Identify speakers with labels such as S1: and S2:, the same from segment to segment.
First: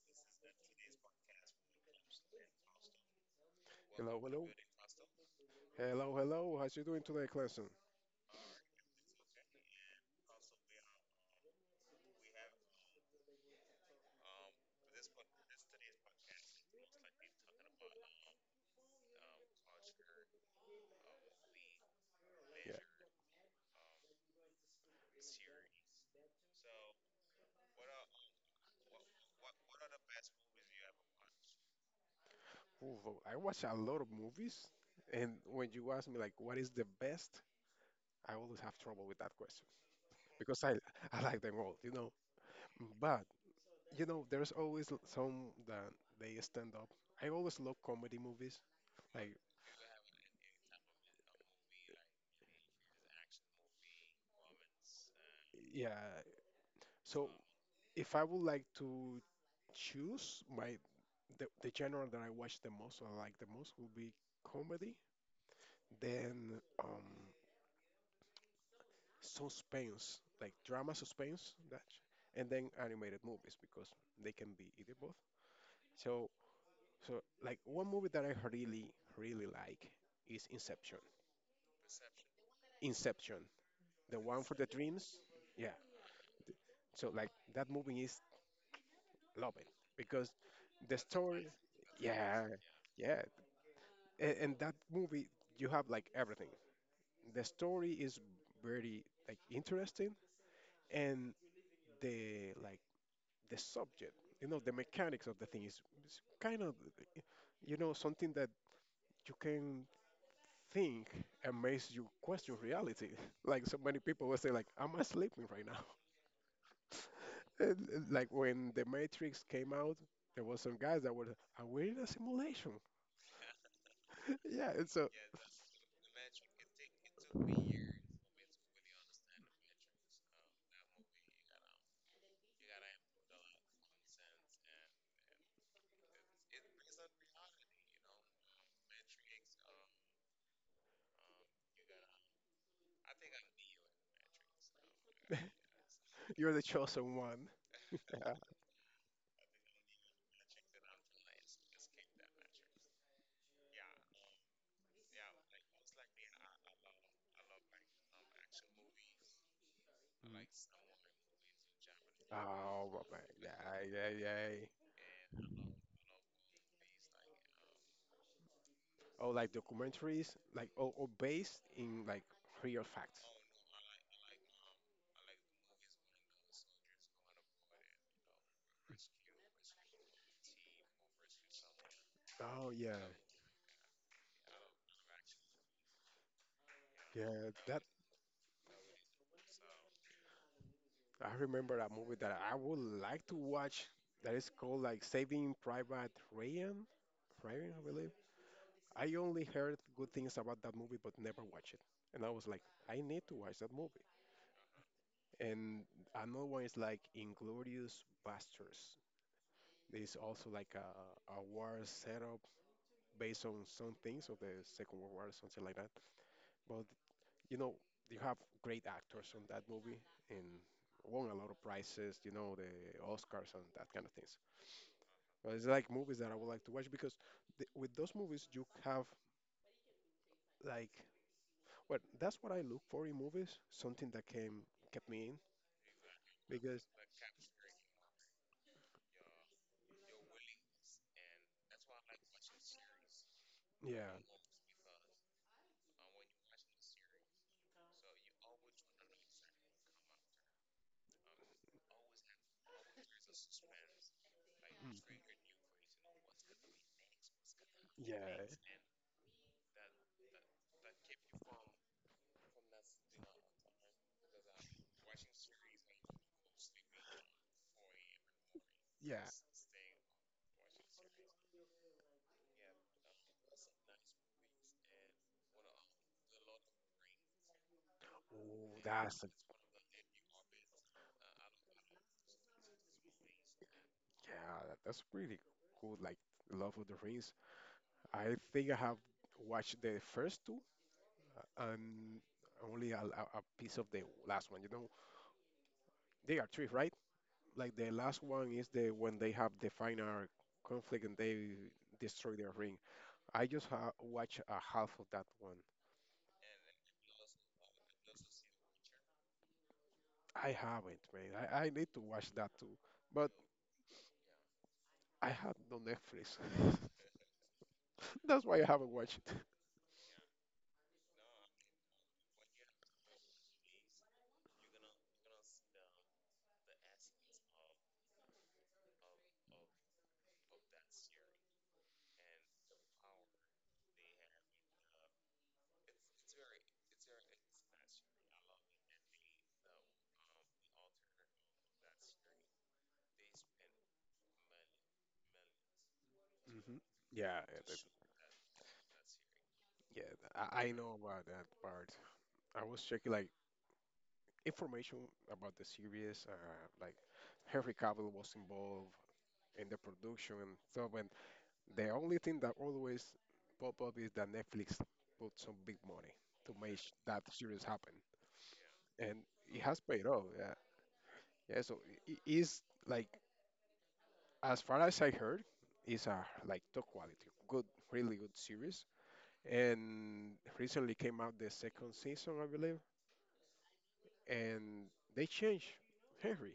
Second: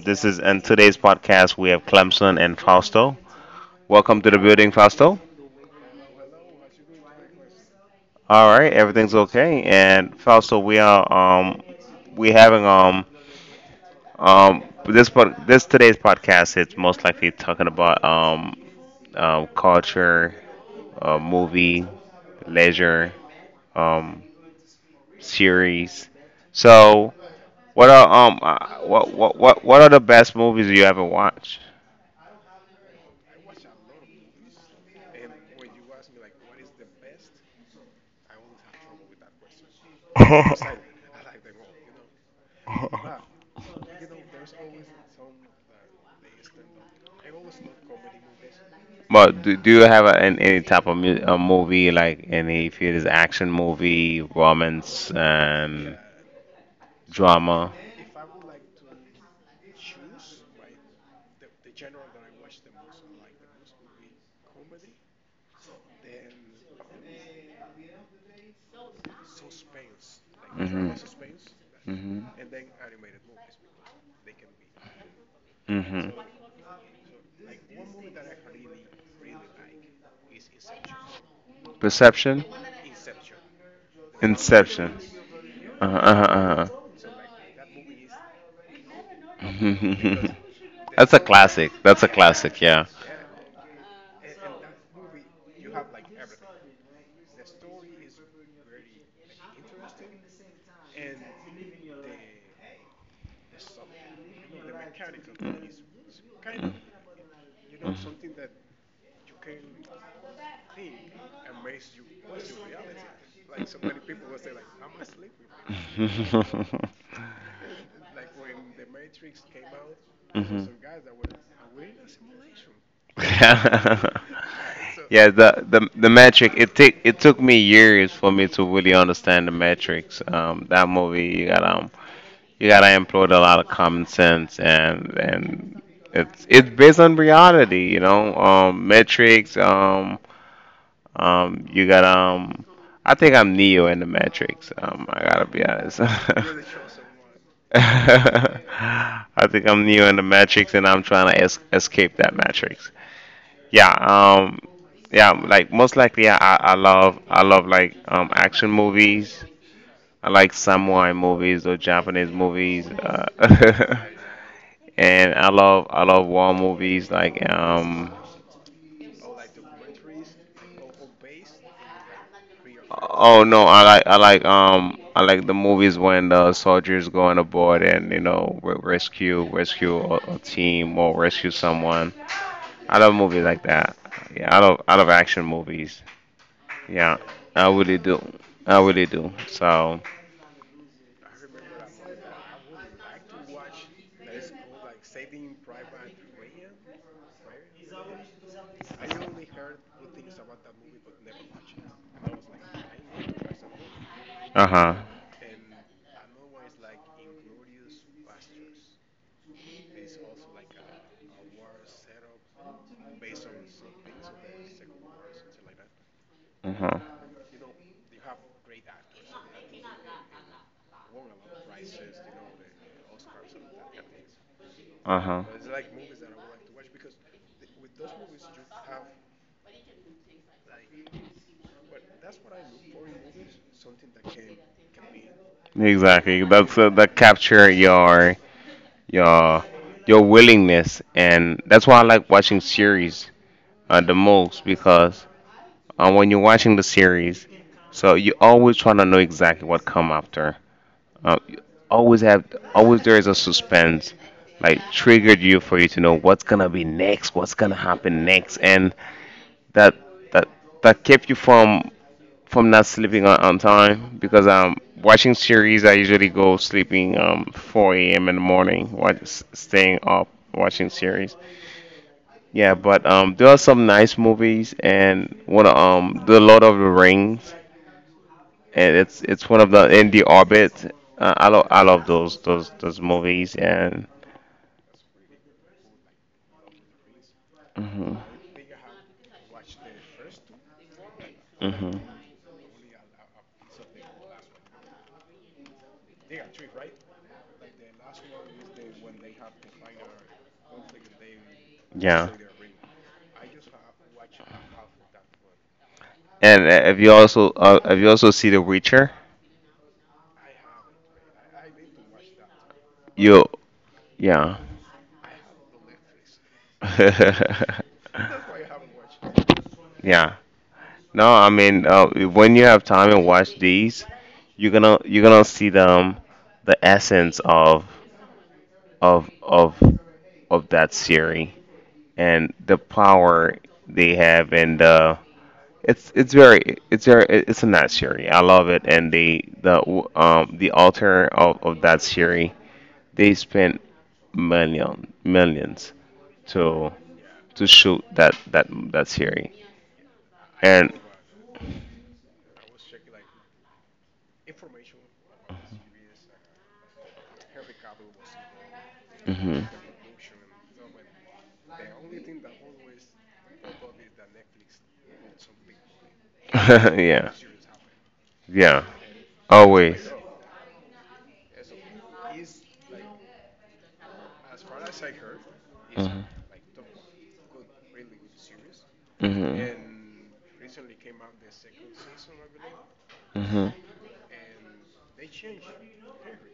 S1: this is in today's podcast. We have Clemson and Fausto.
S2: Hello,
S1: Welcome to the
S2: hello.
S1: building, Fausto.
S2: Hello, hello. How's you doing today, Clemson?
S1: All right, everything's okay. And Fausto, we are we having um, this today's podcast. It's most likely talking about culture, movie,
S2: Yeah.
S1: leisure, um, series. So, what are what are the best movies you ever watched?
S2: Ooh, I watch a lot of movies, and when you ask me like what is the best, I always have trouble with that question because I like them all, you know. But you know, there's always some that they stand up. I always love comedy movies. Like,
S1: But do you have any type of a movie, like, any, if it is action movie, romance, and
S2: yeah. So
S1: drama?
S2: if I would like to choose my the genre that I watch the most or like the most would be comedy. Then suspense, like drama suspense, that,
S1: Hmm
S2: and
S1: hmm
S2: then animated movies because they can be either both.
S1: hmm
S2: So, so like one movie that I really, really like is Inception.
S1: Perception,
S2: Inception, the one for the
S1: Inception.
S2: dreams. Yeah.
S1: Uh-huh, uh-huh,
S2: So like that movie is loving
S1: uh-huh.
S2: because the
S1: That's a
S2: story.
S1: classic. That's a
S2: Yeah,
S1: classic. Yeah.
S2: yeah. And that movie, you have like everything. The story is very like interesting, and the like the subject, you know, the mechanics of the thing is kind of, you know, something that you can think and makes you question reality. Like so many people will say, like, am I sleeping right now?
S1: I.
S2: Uh, Like when The Matrix came out, there was
S1: Mhm.
S2: some guys that were, are we in a simulation?
S1: Yeah,
S2: Yeah, and so
S1: the metric, it take it took me years for me to really understand the metrics. That movie you got you gotta employ a lot of common sense, and it's based on reality, you know, metrics. You got I think I'm Neo in the metrics. I gotta be honest.
S2: you're the chosen one.
S1: I think I'm Neo in the matrix, and I'm trying to escape that matrix. Yeah, yeah, like, most likely I love, like, action movies. I like samurai movies or Japanese movies.
S2: Oh, my man. Yeah, yeah, yeah.
S1: And I love war movies, like,
S2: Or like documentaries, like, or based in like real facts.
S1: oh no, I like, I like the movies when the soldiers go on aboard and, you know, rescue a team or rescue someone.
S2: Oh,
S1: I
S2: yeah.
S1: love movies like that. Yeah, I love action movies. Yeah,
S2: Yeah,
S1: I
S2: that
S1: really do. I really do. So,
S2: I remember a movie that I would like to watch that is called like Saving Private Ryan. Ryan, I believe. I only heard good things about that movie but never watched it. And I was like, I need to watch that movie.
S1: uh huh
S2: And another one is like Inglorious Basterds. It's also like a war setup based on some things of the Second World War or something like that.
S1: uh
S2: But
S1: huh
S2: you know, you have great actors on that movie and won a lot of prizes, you know, the Oscars and that kind of things.
S1: uh huh.
S2: But it's like movies that I would like to watch because the, with those movies you have like, well, that's what I look for in movies, something that came kept me in
S1: Exactly. That's,
S2: because
S1: that capture your your your willingness, and that's why I like watching series
S2: yeah,
S1: the most, because, when you're watching the series, so you always try to know exactly what come after. You always have, always there is a suspense, like,
S2: mm,
S1: triggered you for you to know what's gonna be next, what's gonna
S2: yeah,
S1: happen next, and that that that kept you from not sleeping on time, because watching series I usually go sleeping 4 a.m. in the morning,
S2: yeah. Oh,
S1: staying up watching series. Yeah, but there are some nice movies, and the Lord of the Rings, and
S2: that's
S1: it's
S2: a,
S1: one of the in the orbit. I love those movies. And
S2: yeah, that- that's really cool. Like Love of the Rings,
S1: hmm
S2: I think I have watched the first two
S1: hmm
S2: and only a, a piece of the last one. You know, they are three, right? Like the last one is the when they have the final conflict and they
S1: yeah,
S2: destroy their ring. I just ha watched a half of that one.
S1: and if you also, if you also see The Witcher,
S2: I haven't, man. I need to watch that too, but
S1: you yeah.
S2: I have no Netflix. That's why I haven't watched it.
S1: Yeah. No, I mean, when you have time and watch these, you're gonna see them, the essence of of of that series and the power they have. And it's it's very it's a nice series. I love it, and the author of that series, they spent millions
S2: Hmm.
S1: to
S2: Yeah,
S1: shoot that series,
S2: yeah. I
S1: and
S2: know about that part. I was checking like information about the series. Like Henry Cavill was involved
S1: hmm
S2: in the production. So when the only thing that always pop up is that Netflix put some big money to make that
S1: yeah.
S2: series happen,
S1: Yeah.
S2: and it has paid
S1: Always.
S2: off. Yeah, yeah. So it is like as far as I heard, it's
S1: Hmm
S2: a like top quality, good, really good series.
S1: hmm
S2: And recently came out the second season, I believe,
S1: hmm
S2: and they changed Henry.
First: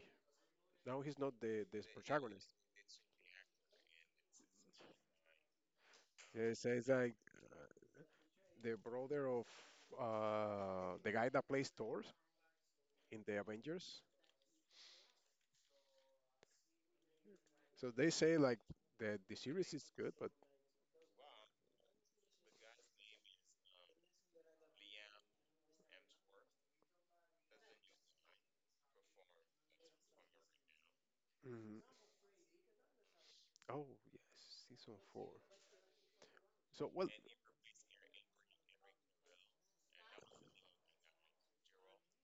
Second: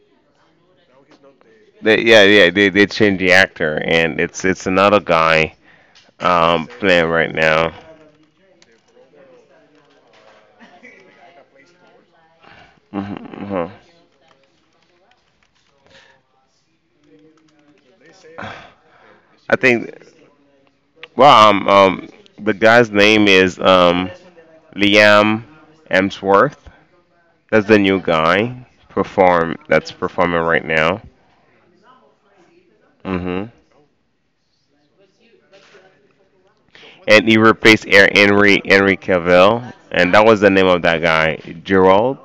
S2: Now he's not the
S1: They, yeah,
S2: protagonist.
S1: yeah, they changed the actor, and it's another guy
S2: Yes, it's
S1: playing
S2: like
S1: right
S2: uh,
S1: now.
S2: the brother of the guy that plays Thor in the
S1: Hmm
S2: Avengers. So they say like the
S1: I
S2: series
S1: think.
S2: is good, but
S1: Well, the guy's name is, Liam Emsworth. That's the new guy perform that's performing right now.
S2: mm,
S1: Hmm
S2: oh yes, season four. So well,
S1: And he replaced Henry Cavill, and that was the name of that guy, Gerald.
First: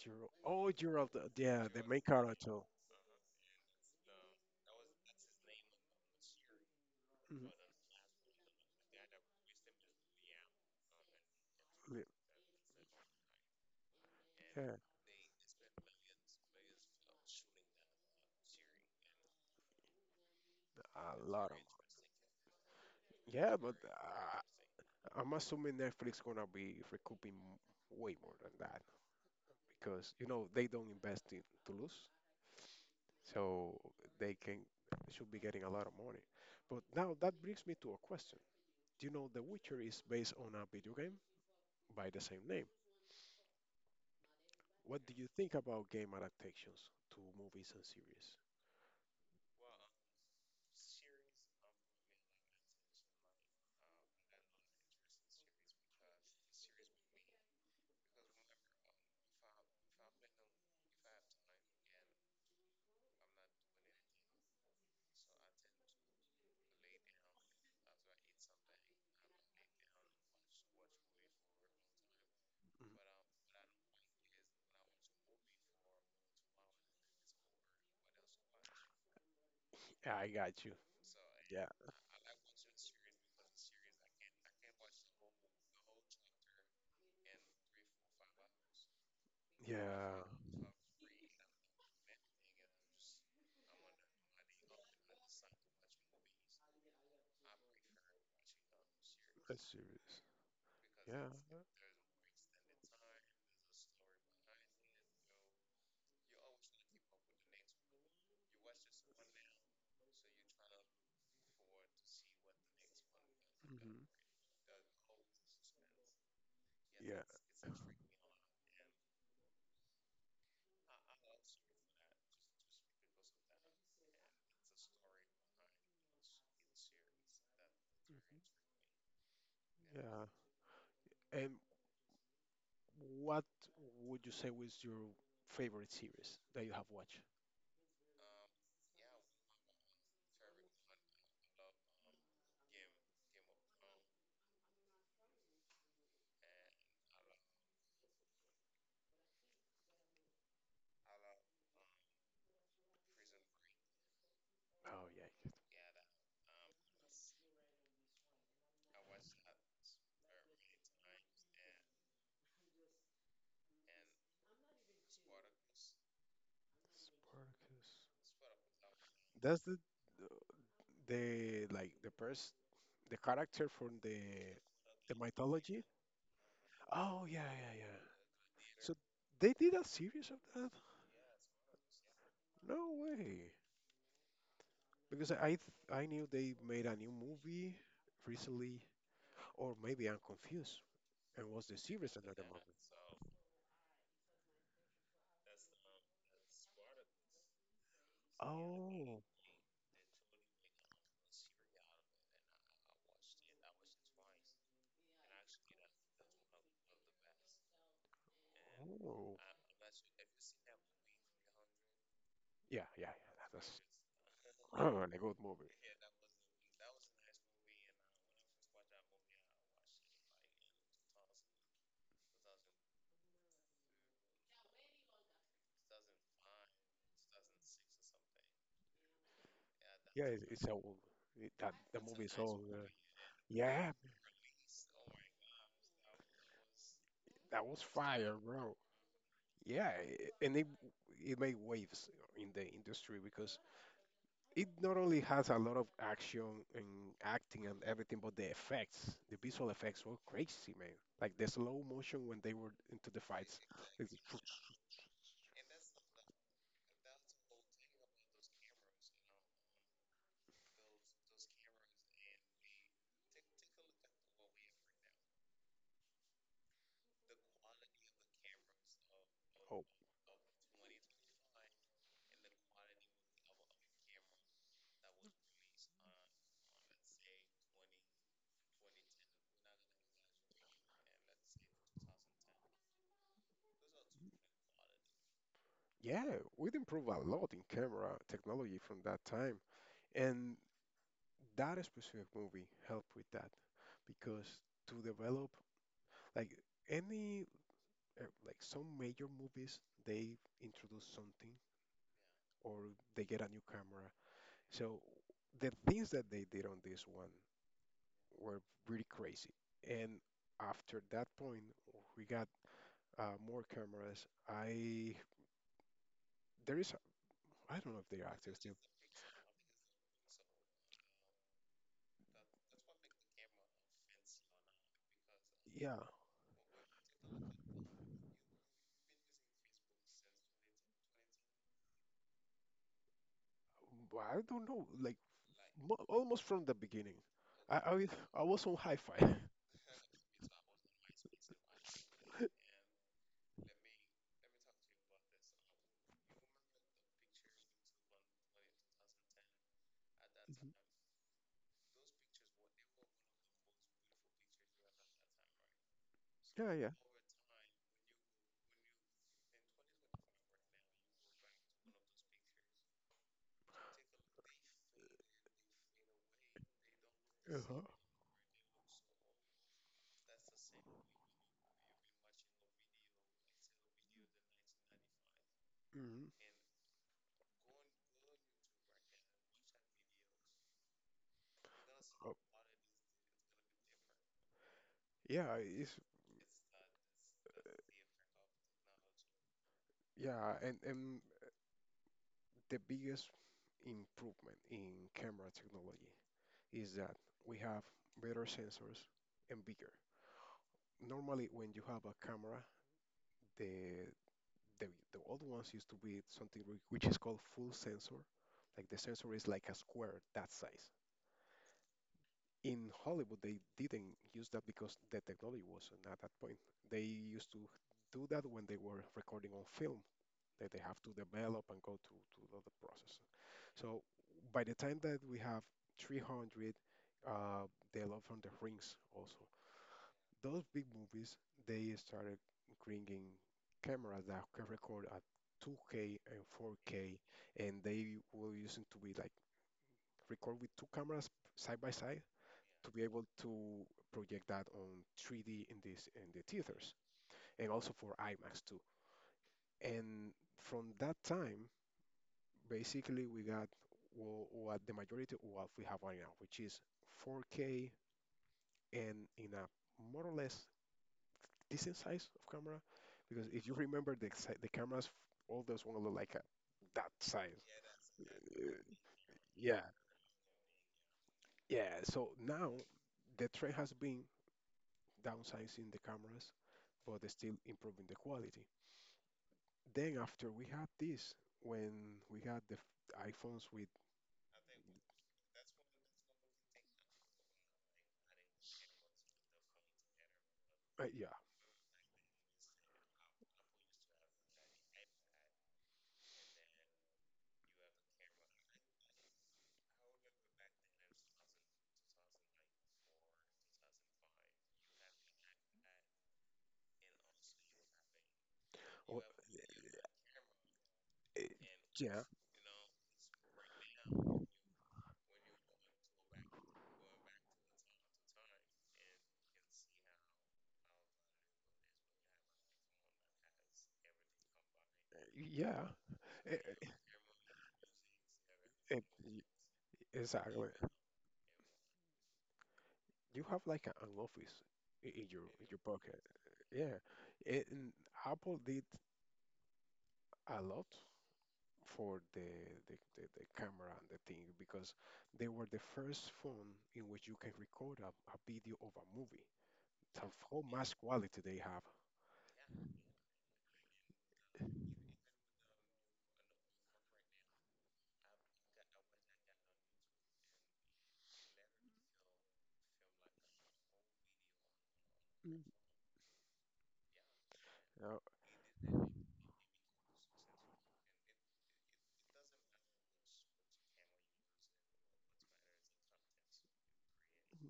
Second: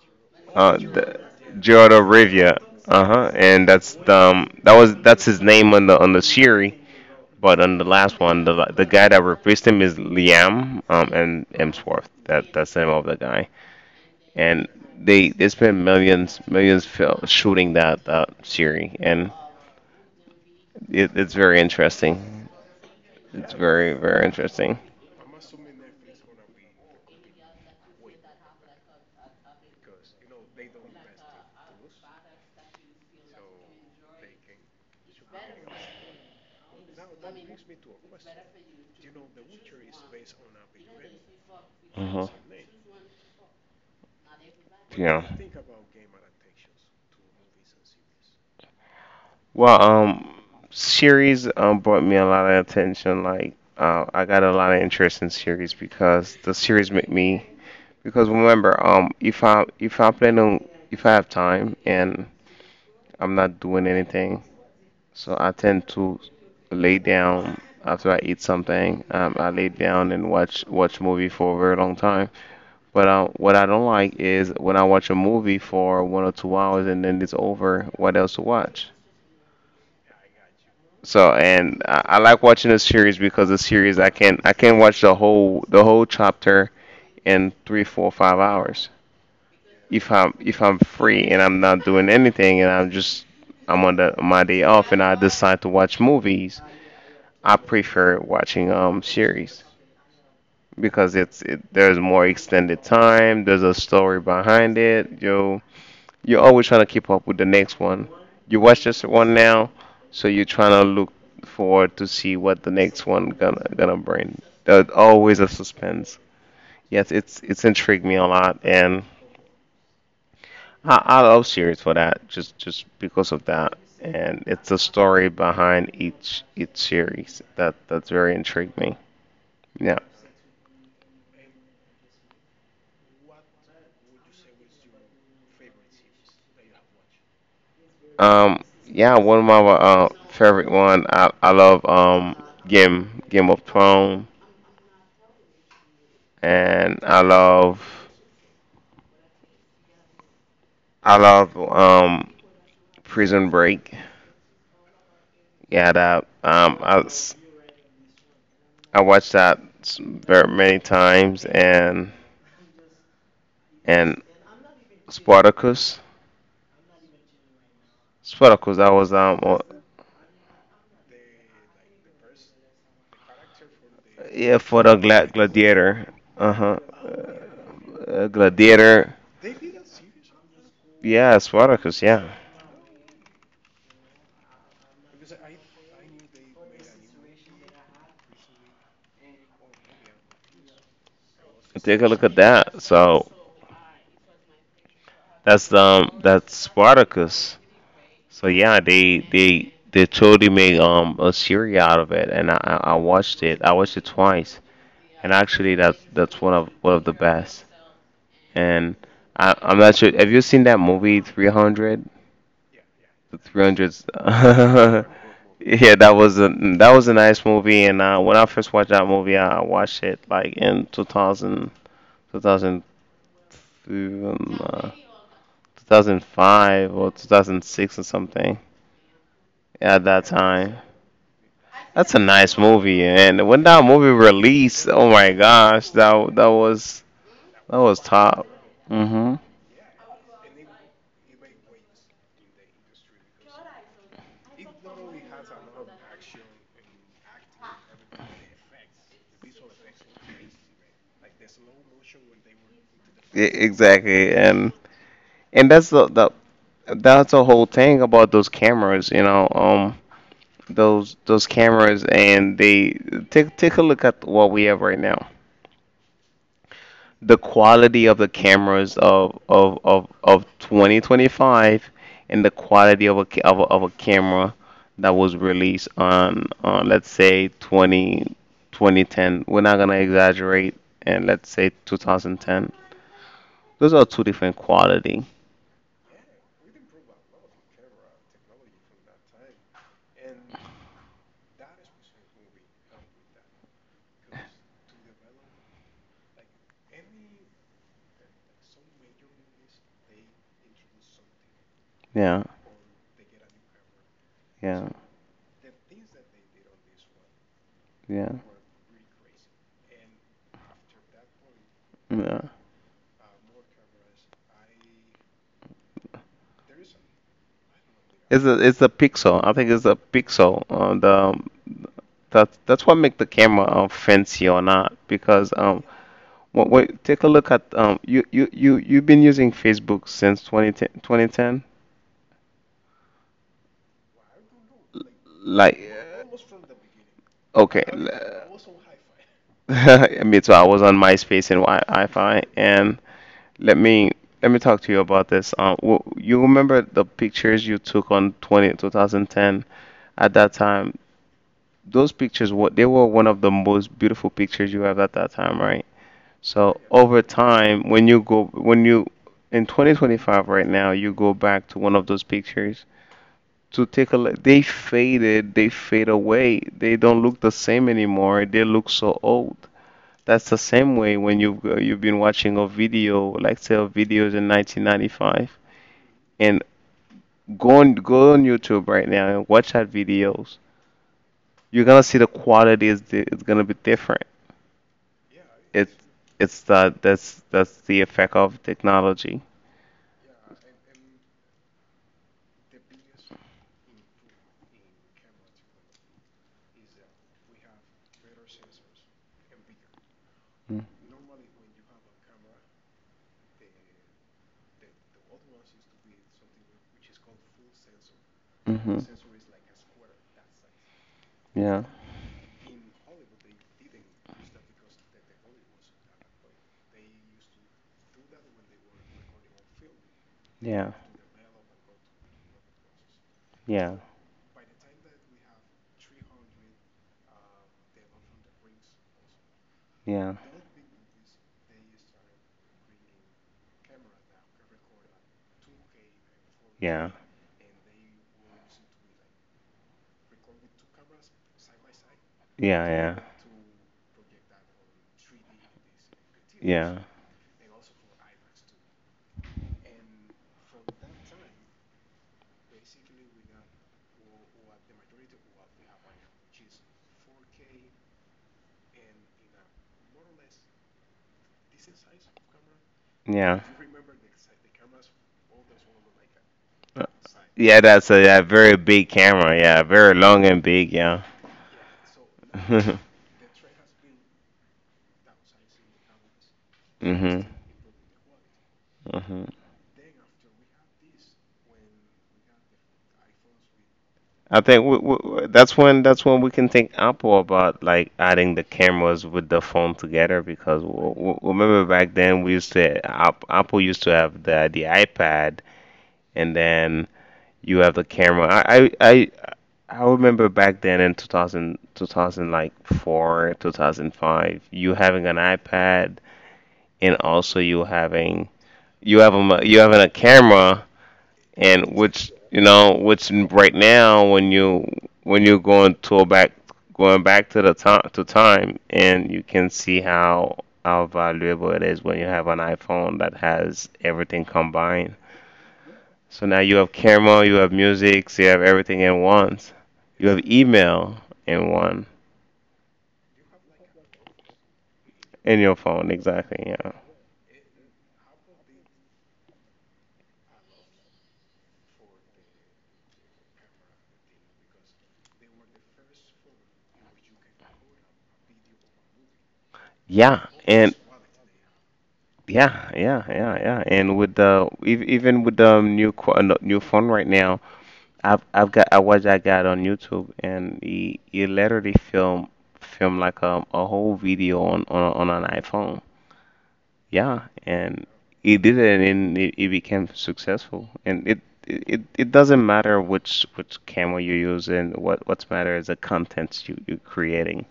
S2: Jiro. Oh,
S1: Uh,
S2: Jiro, of
S1: the,
S2: yeah, the
S1: Gerald
S2: main
S1: of Rivia.
S2: character.
S1: Uh huh. And that's the, that's his name on the series.
S2: Mhm.
S1: But on the last one, the guy that replaced him is Liam and
S2: Yeah,
S1: Emsworth. That that's the name of the guy. And
S2: yeah,
S1: they spent millions, shooting that series, and it,
S2: a
S1: it's
S2: lot of.
S1: very interesting. It's
S2: Yeah, but
S1: very interesting.
S2: I'm assuming Netflix gonna be recouping way more than that because you know they don't invest in to lose. So they can should be getting a lot of money. But now that brings me to a question. Do you know The Witcher is based on a video game by the
S1: Hmm
S2: same name? What do
S1: Yeah.
S2: you think about game adaptations to movies and series?
S1: Well, series brought me a lot of attention. Like, I got a lot of interest in series because the series make me. Because remember, if I plan on, if I have time and I'm not doing anything, so I tend to lay down after I eat something. I lay down and watch movie for a very long time.
S2: Mhm.
S1: But what I don't like is when I watch a movie for 1 or 2 hours and then it's over. What else to watch?
S2: Yeah, I got you.
S1: So,
S2: Yeah,
S1: and I like watching a series, because a series I can, watch the whole chapter in three, four, 5 hours, if
S2: yeah,
S1: I'm free and I'm not doing anything, and I'm just, I'm on the, my day off, and I decide to watch movies. I prefer watching
S2: that's
S1: series
S2: serious.
S1: because
S2: Yeah.
S1: there's more extended time. There's a story behind it. You're always trying to keep up with the next one. You watch this one now, so you're trying to look forward to see what the next one gonna
S2: Hmm.
S1: bring. There's always a suspense. Yes,
S2: Yeah.
S1: it's intrigued me a lot, and I love series for that. Just because of that, and it's the story behind each series that that's very intrigued me. Yeah.
S2: Mhm. Yeah. And what would you say was your favorite series that you have watched?
S1: Um, yeah, one of my, favorite one. I love Game of Thrones, and I love, Prison Break.
S2: Oh yeah,
S1: Yeah, that, I watched very many times, and and Spartacus.
S2: Spartacus.
S1: Spartacus,
S2: That's the like the first the character from
S1: yeah, for the
S2: the mythology.
S1: gladiator. Uh-huh.
S2: Oh yeah, yeah, yeah. So
S1: Gladiator.
S2: they did a series of that?
S1: Yeah, Spartacus. Yeah,
S2: No way. Because I knew they made a new movie recently, or maybe I'm confused. It was the
S1: take a
S2: series
S1: look
S2: at
S1: at
S2: the moment.
S1: that. So. That's Spartacus. So yeah,
S2: Oh,
S1: they totally made a series out of it, and I watched it. I watched it twice, and actually that's one of the best. And
S2: oh.
S1: I'm not sure. Have you seen that movie 300?
S2: Yeah, yeah,
S1: The
S2: yeah. That's
S1: 300s.
S2: a good movie.
S1: Yeah, that was a nice movie. And, when I first watched that movie, I watched it like in two thousand 2005 or 2006 or something. Yeah, at that
S2: Yeah, it's a
S1: time.
S2: it, that the
S1: That's a
S2: movie is
S1: nice
S2: old.
S1: movie, and when that
S2: Yeah,
S1: movie released, oh my gosh, that was,
S2: that
S1: that
S2: was
S1: was
S2: fire,
S1: top.
S2: bro.
S1: Mhm.
S2: Yeah, and it made waves in the industry because it not only has a lot of action and acting and everything, but the effects, the visual effects were crazy, man. Like the slow motion when they were into the fights. It's,
S1: Exactly. And that's the that's the whole thing about those cameras, you know, those cameras. And they take a look at what we have right now, the quality of the cameras
S2: oh,
S1: of 2025 and the quality of a, ca- of a camera that was released on let's say 202010. We're not gonna exaggerate, and let's say 2010. Those are two different quality.
S2: yeah, we'd improved a lot in camera technology from that time. And that specific movie helped with that because to develop, like any, like some major movies, they introduce something
S1: Yeah,
S2: or they get a new camera.
S1: yeah,
S2: So the things that they did on this one
S1: yeah,
S2: were pretty crazy. And after that point, we
S1: yeah.
S2: got more cameras. I there is I don't know if they are
S1: It's
S2: active
S1: a,
S2: still.
S1: it's a pixel I think it's a pixel, the that that's what make the camera fancy or not, because
S2: Yeah,
S1: well, wait, take a look at you've been using Facebook since 2010, 2010?
S2: but I don't know. Like
S1: Like,
S2: mo almost from the beginning, I
S1: okay.
S2: I, was-
S1: l-
S2: I was on hi-fi.
S1: Me too. I was on MySpace and Wi- fi and let me let me talk to you about this. You remember the pictures you took on 2010, at that
S2: Mhm.
S1: time? Those pictures were, they were one of the most beautiful pictures you have at that time, right? So over time, when you go, when you in 2025 right now, you go back to one of those pictures to take a look. They faded, they fade away. They don't look the
S2: Uh-huh.
S1: same anymore. They look so old. That's the same way when you've been watching a video, like say a videos in 1995, and go on YouTube right now and watch that videos. You're gonna see the
S2: Mhm.
S1: quality is it's gonna be different.
S2: Yeah, it's
S1: It's that's the effect of technology.
S2: yeah, and the biggest improvement in camera technology is that we have better sensors and bigger. Normally, when you have a camera, the the the old ones used to be something which is called full sensor, like
S1: Mm-hmm.
S2: the sensor is like a square that size.
S1: Yeah.
S2: In Hollywood, they didn't use that because the technology wasn't at that point. They used to do that when they were recording on film, that they
S1: Yeah.
S2: have to develop and go through to the process.
S1: Yeah.
S2: So by the time that we have 300, uh, The Lord from the Rings also,
S1: Yeah.
S2: those big movies, they started bringing cameras that can record at 2K and
S1: Yeah.
S2: 4K, and they were using to be like record with two cameras side by side
S1: Yeah.
S2: to be
S1: Yeah.
S2: able to project that on 3D in this in the theaters
S1: Yeah.
S2: and also for IMAX too. And from that time, basically, we got what the majority of what we have right now, which is 4K and in a more or less decent size of camera. Because
S1: Yeah.
S2: if you remember the the cameras, all those one look like a,
S1: Uh,
S2: that size.
S1: yeah, that's a, yeah,
S2: Uh,
S1: very big camera.
S2: Yeah,
S1: Yeah, very long and big. Yeah.
S2: yeah. So now the trend has been downsizing the cameras, but
S1: Mhm.
S2: they're
S1: Mhm.
S2: still improving the quality. Then after we had this, when we had the iPhones with,
S1: I think w w that's when we can think Apple about like adding the cameras with the phone together, because w
S2: yeah,
S1: w remember back then we used to, Apple used to have the iPad, and then you have the camera. I remember back then in 2000, 2000, like four, 2005, you having an iPad, and also you having,
S2: or,
S1: you having a camera.
S2: uh,
S1: And
S2: yeah,
S1: which, you know, which right now, when you, when you're going to back, going back to the time to time, and you can see how valuable it is when you have an iPhone that has everything combined.
S2: yeah.
S1: So now you
S2: Eh,
S1: have camera, you have music, so you have everything
S2: eh,
S1: in
S2: y-
S1: once. You have
S2: Exactly.
S1: email in one
S2: You have like an office
S1: in
S2: in
S1: your
S2: your
S1: phone,
S2: pocket.
S1: exactly. Yeah.
S2: Yeah. And Apple did a lot for the camera and the thing because they were the first phone in which you can record a video of a movie. That's
S1: Yeah,
S2: how
S1: and
S2: much quality they have.
S1: yeah, yeah, yeah, yeah. And with the even with the new new phone right now, I got on YouTube, and he literally film film, like, a whole video on an iPhone. Yeah, and
S2: Uh,
S1: he did it, and it became successful. And it doesn't matter which camera you use, and what's matter is the contents you're creating.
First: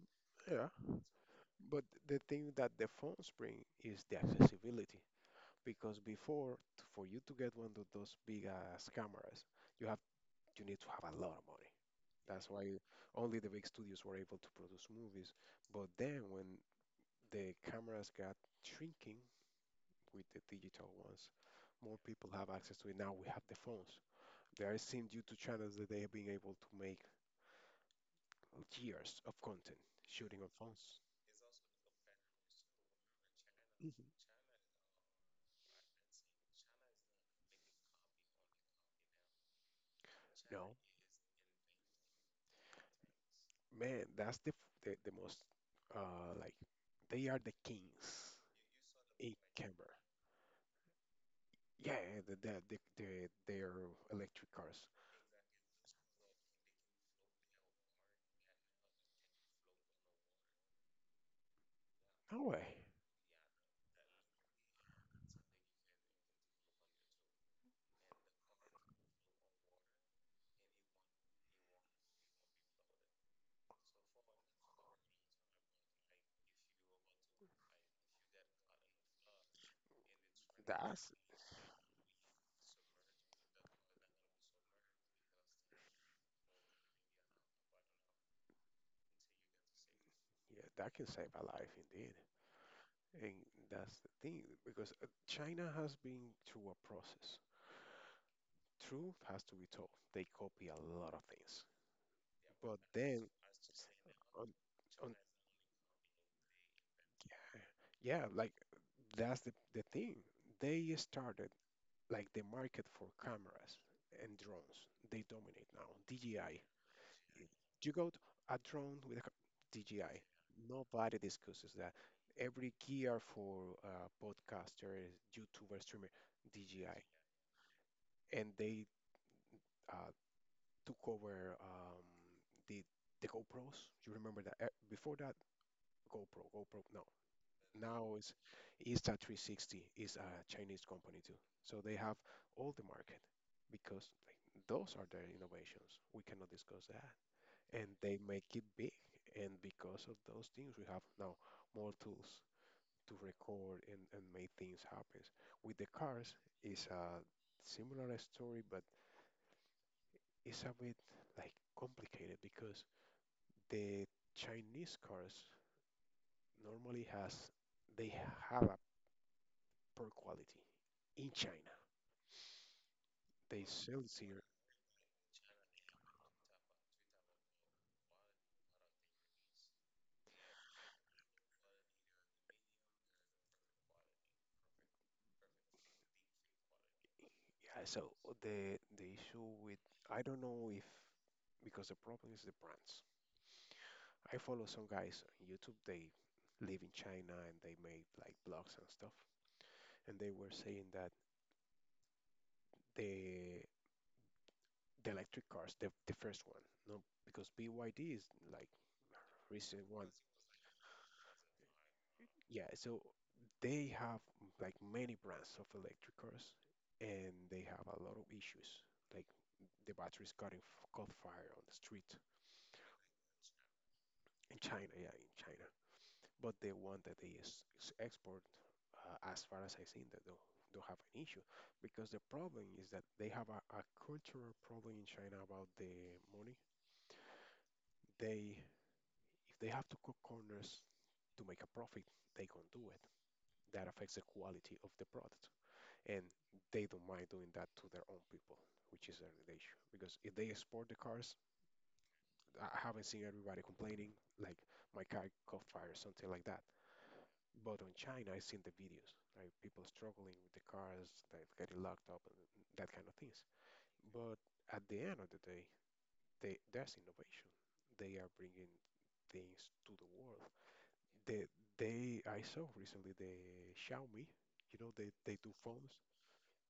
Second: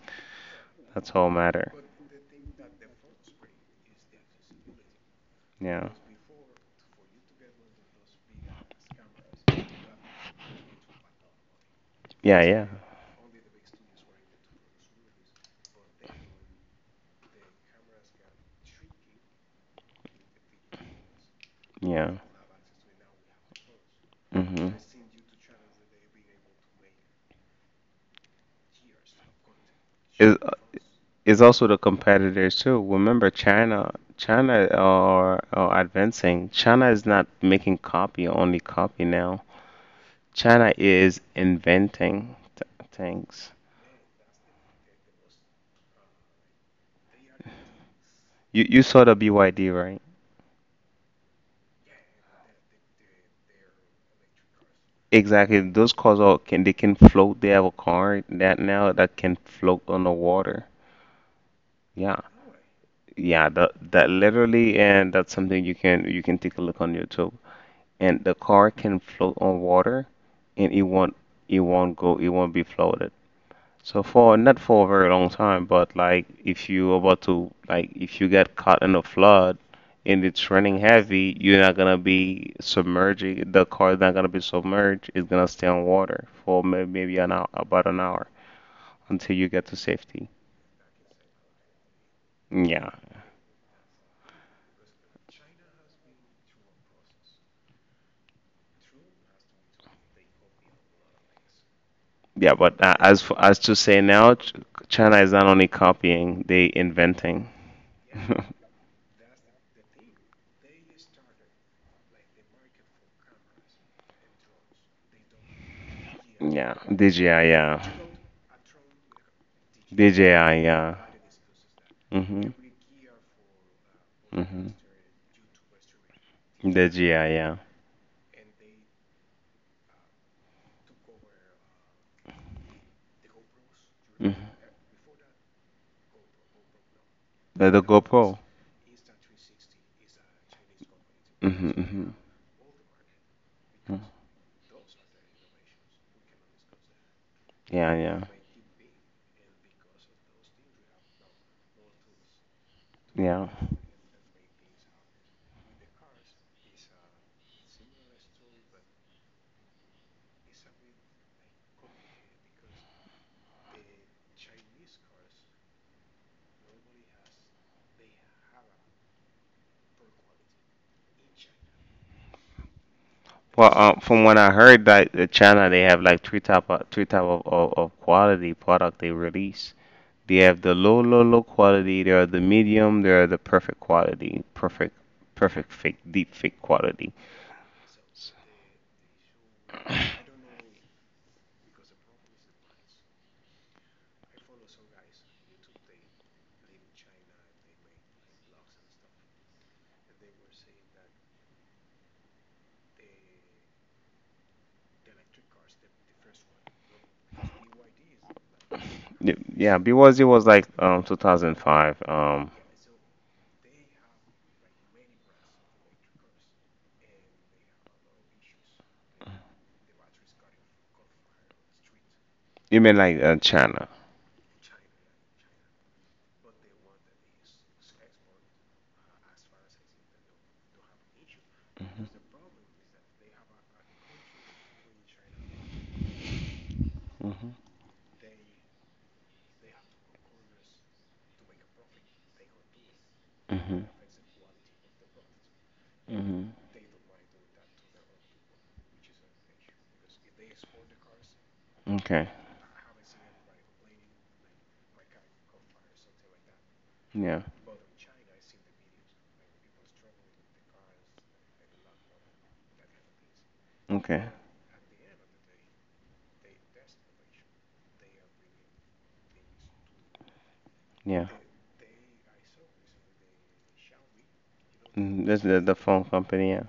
S2: yeah.
S1: That's all matter.
S2: But the thing that the phones bring is the accessibility.
S1: Yeah,
S2: Because before, for you to get one of those big ass cameras, you have you need to have a lot of money. Yeah.
S1: yeah,
S2: That's
S1: yeah,
S2: why only the big studios were able to produce movies. But then when the cameras got shrinking with the digital ones, more
S1: yeah.
S2: people have access to it. Now we have the phones.
S1: hmm
S2: There are seen YouTube channels that they have been able to make years of content
S1: It,
S2: shooting on phones.
S1: it's also the competitors too. Remember, China, are advancing. China is not making copy, only copy now. China
S2: No.
S1: is inventing th things.
S2: Man, that's the the most like they are the kings
S1: You saw the
S2: in
S1: BYD,
S2: Canberra.
S1: right?
S2: Yeah, the their electric cars.
S1: Exactly. Those cars all can they can float. They have a car that now that can float on the water. Yeah.
S2: No way.
S1: Yeah, that literally, and that's something you can take a look on YouTube. And the car can float on water, and it won't be floated. So for not for a very long time, but like if you about to like if you get caught in a flood and it's raining
S2: That's
S1: heavy, you're not gonna be submerging. The car's not gonna be submerged. It's gonna stay on water for maybe an hour, about an hour until you get to safety.
S2: yeah, that can save a life indeed.
S1: Yeah,
S2: And that's the thing because China has been through a process. Truth has to be told. They copy a lot of things.
S1: yeah.
S2: But
S1: But as
S2: then
S1: as to say now,
S2: on, on
S1: China is not only copying, they inventing.
S2: yeah, like that's the thing. They started like the market for cameras and drones, they dominate now. DJI.
S1: Yeah, DJI. Yeah,
S2: You go to a drone with a DJI.
S1: DJI. Yeah.
S2: Nobody discusses that.
S1: Mhm.
S2: Every gear for
S1: Mhm.
S2: podcaster, YouTuber, streamer, DJI,
S1: DJI. Yeah.
S2: and they uh, took over the the GoPros. You remember
S1: Mhm.
S2: that? Before that, GoPro, GoPro. No,
S1: The
S2: now is
S1: GoPro.
S2: insta 360 is a Chinese company too.
S1: Hmm.
S2: So they
S1: Hmm.
S2: have all the market because like, those are their innovations. We cannot discuss that. And
S1: Yeah,
S2: they
S1: yeah,
S2: make it big. And because of those things, we have now more tools to
S1: yeah.
S2: record and make things happen. With the cars, is a similar story, but it's a bit like complicated because the Chinese cars normally has they have a poor quality in China. They
S1: Well,
S2: sell it
S1: from what
S2: here.
S1: I heard, that China, they have like three type of quality product they release. They have the low, low, low quality. There are the medium. There are the perfect quality, perfect, perfect fake, deep fake quality.
S2: Yeah, so the issue with I don't know if because the problem is the brands. I follow some guys on YouTube. They live in China and they make like blogs and stuff. And they were saying that the the electric cars, the first one, no, because BYD is like
S1: Yeah,
S2: recent one.
S1: because it was like 2005.
S2: Yeah, so they have like many brands of electric cars, and they have a lot of issues. Like the batteries caught in, caught fire on the street.
S1: You mean like China?
S2: In China, yeah, in China. But the one that they export, as far as I seen, that don't have an issue because the problem is that they have a cultural problem in China about the money.
S1: Mm-hmm.
S2: They, if they have to cut corners to make a profit, they can do it.
S1: Mm-hmm.
S2: That affects the quality of the product, and
S1: Mm-hmm.
S2: they don't mind doing that to their own people, which is the issue. Because if they export the cars,
S1: Okay.
S2: I haven't seen everybody complaining like my car caught fire or something like that.
S1: Yeah.
S2: But on China, I've seen the videos, right? People struggling with the cars that get locked up and that kind of things.
S1: Okay.
S2: But at the end of the day, they that's innovation. They are bringing things to the world.
S1: Yeah.
S2: They they I saw recently the Xiaomi, they they
S1: This is
S2: do
S1: the
S2: phones.
S1: phone company. Yeah.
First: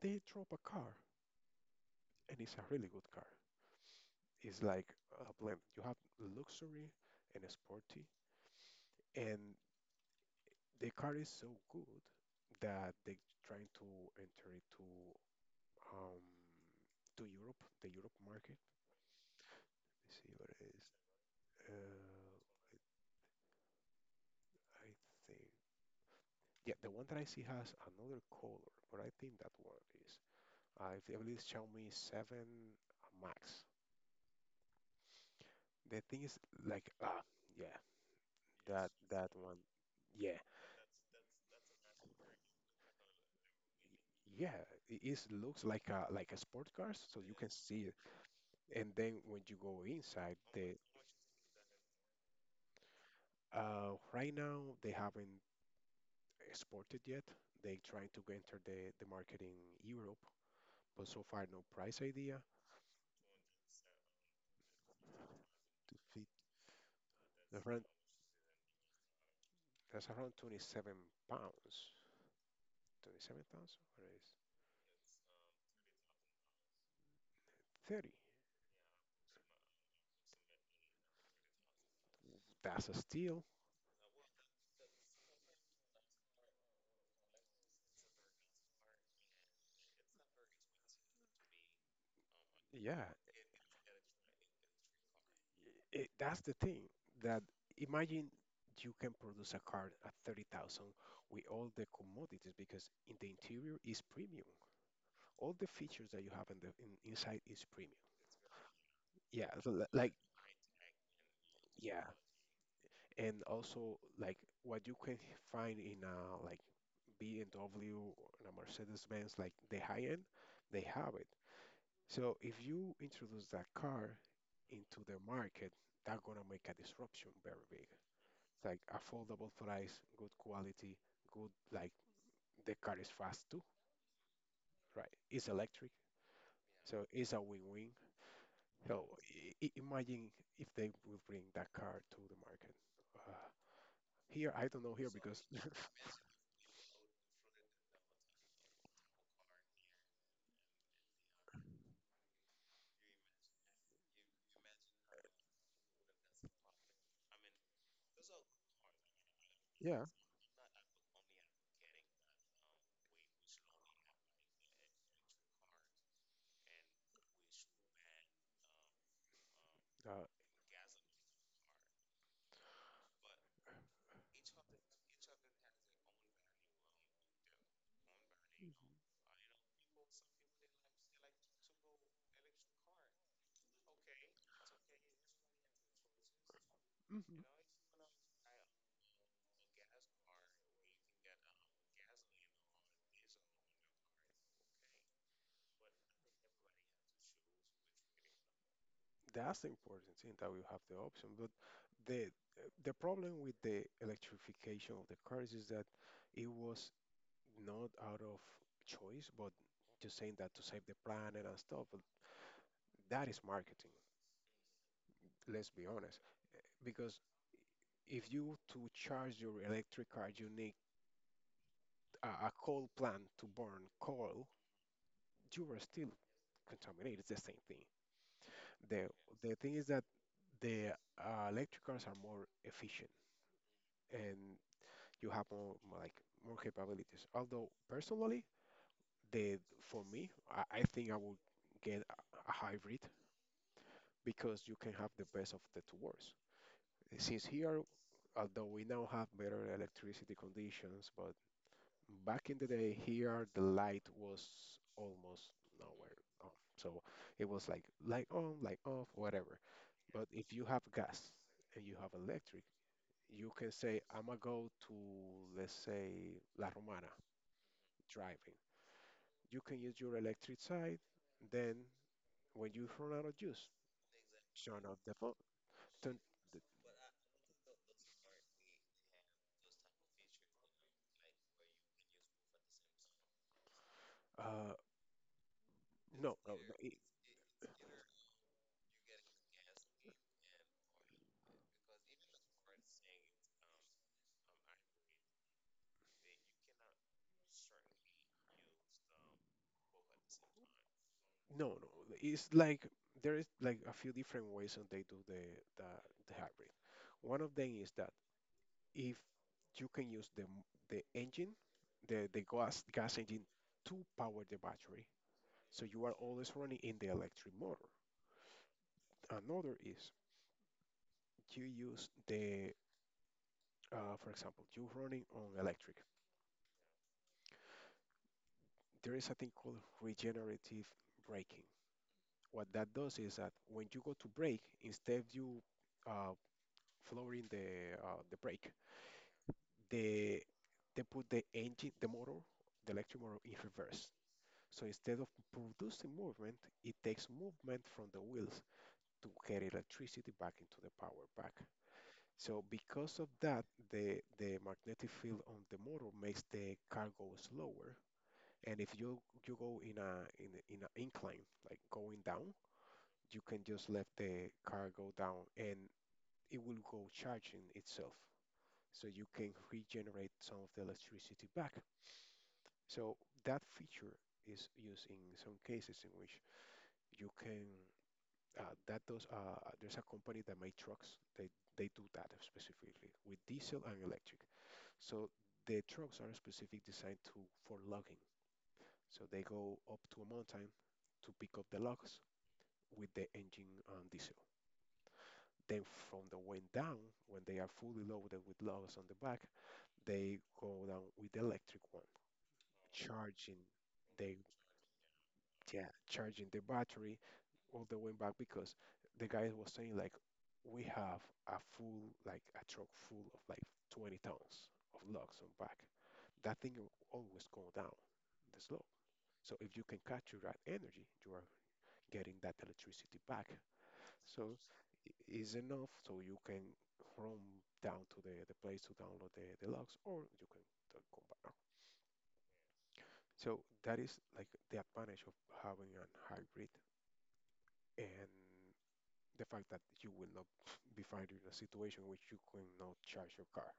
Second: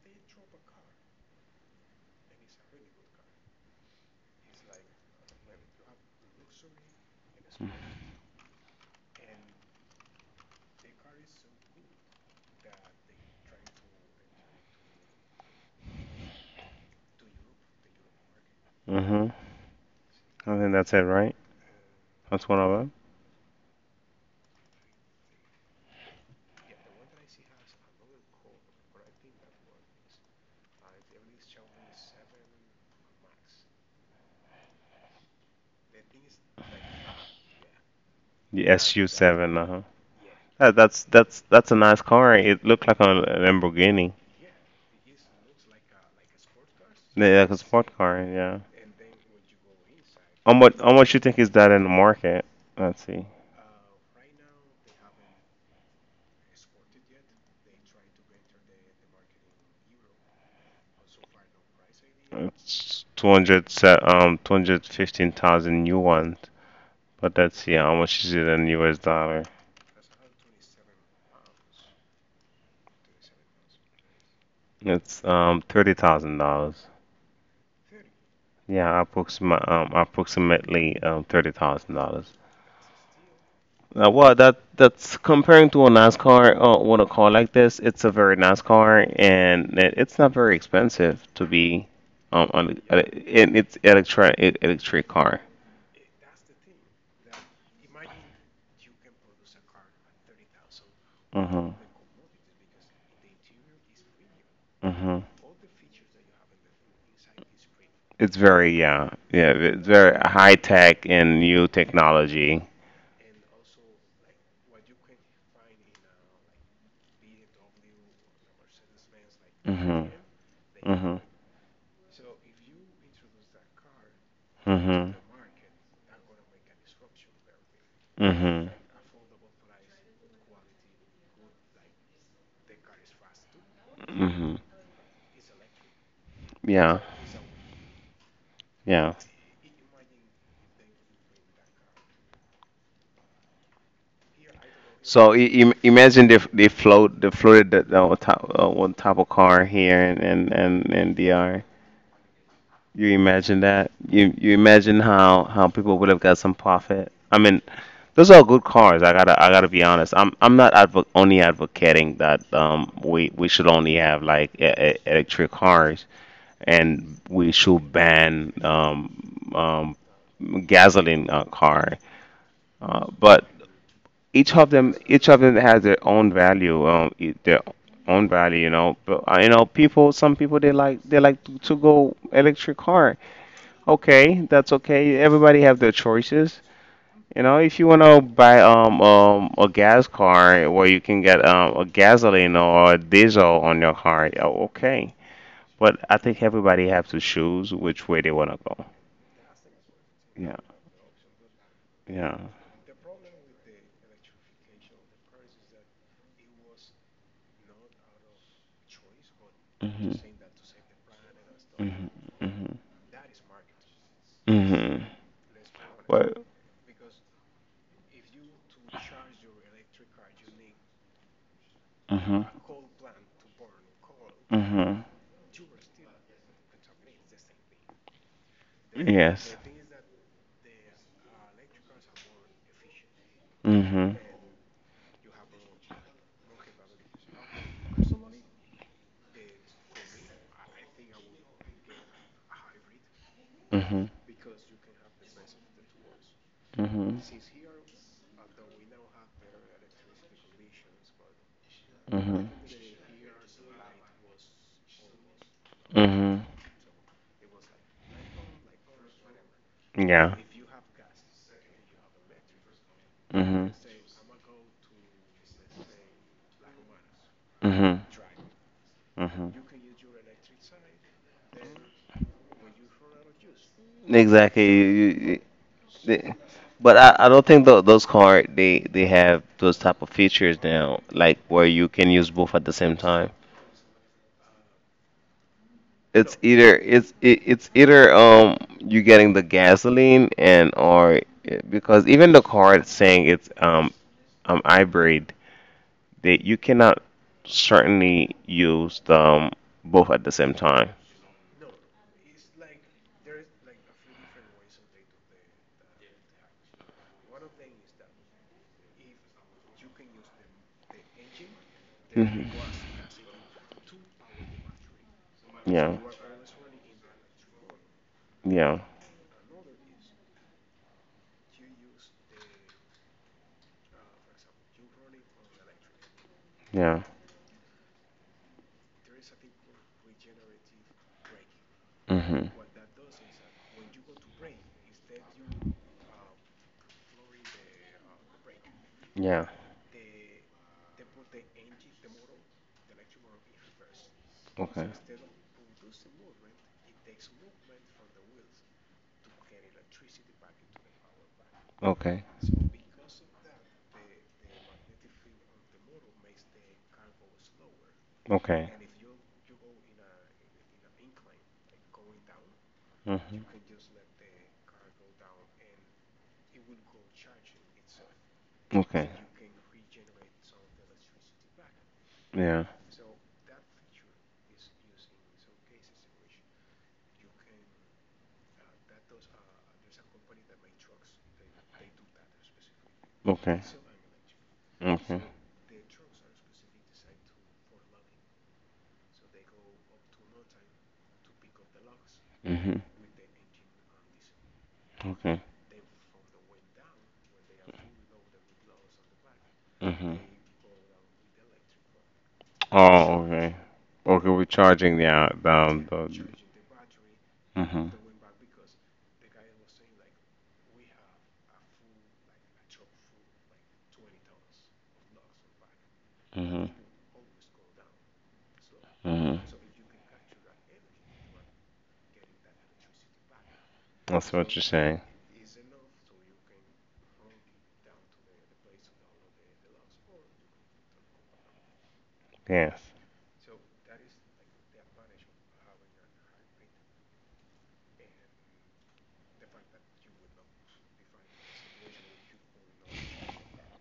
S2: They drop a car, and it's a really good car. It's like a blend. You have luxury and sporty, and the car is so good that they're trying to enter into um, to Europe, the Europe market.
S1: Mm-hmm.
S2: Let's see what
S1: I
S2: it
S1: think
S2: is.
S1: that's it, right?
S2: Uh,
S1: That's one of them.
S2: I think, yeah, the one that I see has another color, but I think that one is, I believe it's Xiaomi 7 Max. The thing is, like, yeah,
S1: The
S2: that that
S1: SU7,
S2: one,
S1: uh-huh.
S2: yeah,
S1: That's a nice car. It looked like a Lamborghini,
S2: yeah, it is looks like a sport car, so you
S1: yeah, like
S2: can
S1: a
S2: see
S1: sport
S2: it.
S1: car. Yeah.
S2: And then when you go inside,
S1: How much
S2: the
S1: how much you think is that in the market? Let's see.
S2: right now they haven't exported yet. They trying to enter the market in Europe, but so far no price idea. To
S1: It's 200 um 215,000
S2: feed.
S1: yuan, but let's
S2: That's
S1: see
S2: around,
S1: how much is it in US dollar.
S2: that's around 27 pounds. 27,000? What is
S1: It's $30,000.
S2: 30?
S1: Yeah, approximately $30,000.
S2: That's a steal.
S1: Well, that's comparing to a NASCAR with a car like this. It's a very NASCAR, and it's not very expensive to be on,
S2: Yeah,
S1: and it's electric car.
S2: it, that's the thing that imagine you can produce a car at 30,000 with
S1: Mhm.
S2: all the commodities because in the interior is premium.
S1: Mhm.
S2: All the features that you have in the inside is premium.
S1: It's very, yeah, yeah,
S2: Yeah, so
S1: it's very
S2: like
S1: high tech and new
S2: yeah,
S1: technology.
S2: and also like what you can find in like BMW or in a Mercedes-Benz, like the high
S1: Mhm.
S2: end, they have
S1: Mhm.
S2: it. So if you introduce that car into
S1: Mhm.
S2: the market, that's gonna make a disruption very big. It's
S1: Mhm.
S2: like affordable price, good quality, good like the car is fast too,
S1: Mhm.
S2: right? It's electric,
S1: Yeah.
S2: so it's a win-win. So
S1: Yeah.
S2: imagine if they will bring that car to the market. Uh, here, I don't know here
S1: So
S2: because
S1: I- im imagine they f- they float they floated top on top of car here, and DR. You imagine that? You imagine how people would have got some profit? I mean, those are good cars. I gotta be
S2: yeah,
S1: honest. I'm not advo only advocating that we should only have like electric cars, and we should ban um
S2: uh,
S1: gasoline car. But each of them has their own value. Their own value. But people some people, they like to go electric car. Okay, that's okay. Everybody have their choices. You know, if you want to buy a gas car where you can get a gasoline or a diesel on your car, oh, okay. But I think everybody have to choose which way they want to go.
S2: that's the important thing that
S1: Yeah,
S2: we have the option. But the
S1: yeah.
S2: the problem with the electrification of the cars is that it was not out of choice, but
S1: Hmm.
S2: just saying that to save the planet and stuff. But
S1: Hmm.
S2: that is marketing.
S1: Hmm. Hmm.
S2: Let's be honest.
S1: What?
S2: Because if you to charge your electric car, you need
S1: Hmm.
S2: a coal plant to burn coal.
S1: Hmm.
S2: You are still contaminated. It's the same thing. The
S1: Yes.
S2: the thing is that the electric cars are more efficient
S1: Hmm. Hmm.
S2: and you have more like more capabilities. Although personally, the for me, I think I would get a hybrid
S1: Hmm.
S2: because you can have the best of the two worlds. Since here, although we now have better electricity conditions, but
S1: Hmm.
S2: back in the day here, the light was almost nowhere.
S1: Hmm.
S2: On. So it was like light on, light off, whatever. But
S1: Yeah.
S2: if you have gas and you have electric, you
S1: Hmm.
S2: can say, I'm gonna go to, let's say, La Romana
S1: Mhm.
S2: driving.
S1: Mhm.
S2: You can use your electric side. Then, when you run out of juice,
S1: Exactly.
S2: turn off the phone. Turn
S1: They- but I don't think those cars they have those type of features now, like where you can use both at the same time.
S2: the, uh,
S1: It's
S2: no, no,
S1: either
S2: no,
S1: it's it, it's either you getting the gasoline and or eh, because even the car, it's saying it's hybrid, they you cannot certainly use them both at the same time.
S2: no, no. It's like there is like a few different ways that they do the the hybrid. One of them is that if you can use the engine,
S1: Mhm.
S2: the gas engine to power the battery, so
S1: Yeah.
S2: you are always running in the electric motor.
S1: Yeah.
S2: Another is you use the, for example, you're running on electric.
S1: Yeah.
S2: There is a thing called regenerative braking.
S1: Mm-hmm.
S2: What that does is that when you go to brake, instead of you uh, flooring the brake,
S1: Yeah.
S2: they they put the engine, the motor, the electric motor in reverse. So
S1: Okay.
S2: instead of producing movement, it takes movement from the wheels to get electricity back into the power pack.
S1: Okay.
S2: So because of that, the magnetic field on the motor makes the car go slower.
S1: Okay.
S2: And if you go in in an incline, like going down, you
S1: Mm-hmm.
S2: can just let the car go down and it will go charging itself.
S1: Okay.
S2: So you can regenerate some of the electricity back.
S1: Yeah.
S2: So that feature is used in some cases in which you can that does there's a company that make trucks. They they do that specifically with
S1: Okay.
S2: diesel and electric.
S1: Okay.
S2: So the trucks are specific designed to for logging. So they go up to a mountain to pick up the logs
S1: Mm-hmm.
S2: with the engine and diesel.
S1: Okay.
S2: Then from the wind down, when they are fully loaded with logs on the back,
S1: Mm-hmm.
S2: they go down with the electric one,
S1: Oh, okay.
S2: charging
S1: Okay,
S2: the
S1: we're charging the
S2: yeah,
S1: the.
S2: charging the battery
S1: Mm-hmm.
S2: all the way back because the guy was saying like we have a full like a truck full of like 20 tons of logs on back. That
S1: Mm-hmm.
S2: thing will always go down the slope.
S1: Mm-hmm.
S2: So if you can capture that energy, you are getting that electricity back.
S1: That's what
S2: So
S1: you're saying.
S2: is enough so you can roam down to the place to download the logs or you can go back.
S1: Yes.
S2: So that is like the advantage of having a hybrid and the fact that you will not be found in a situation which you cannot charge your car.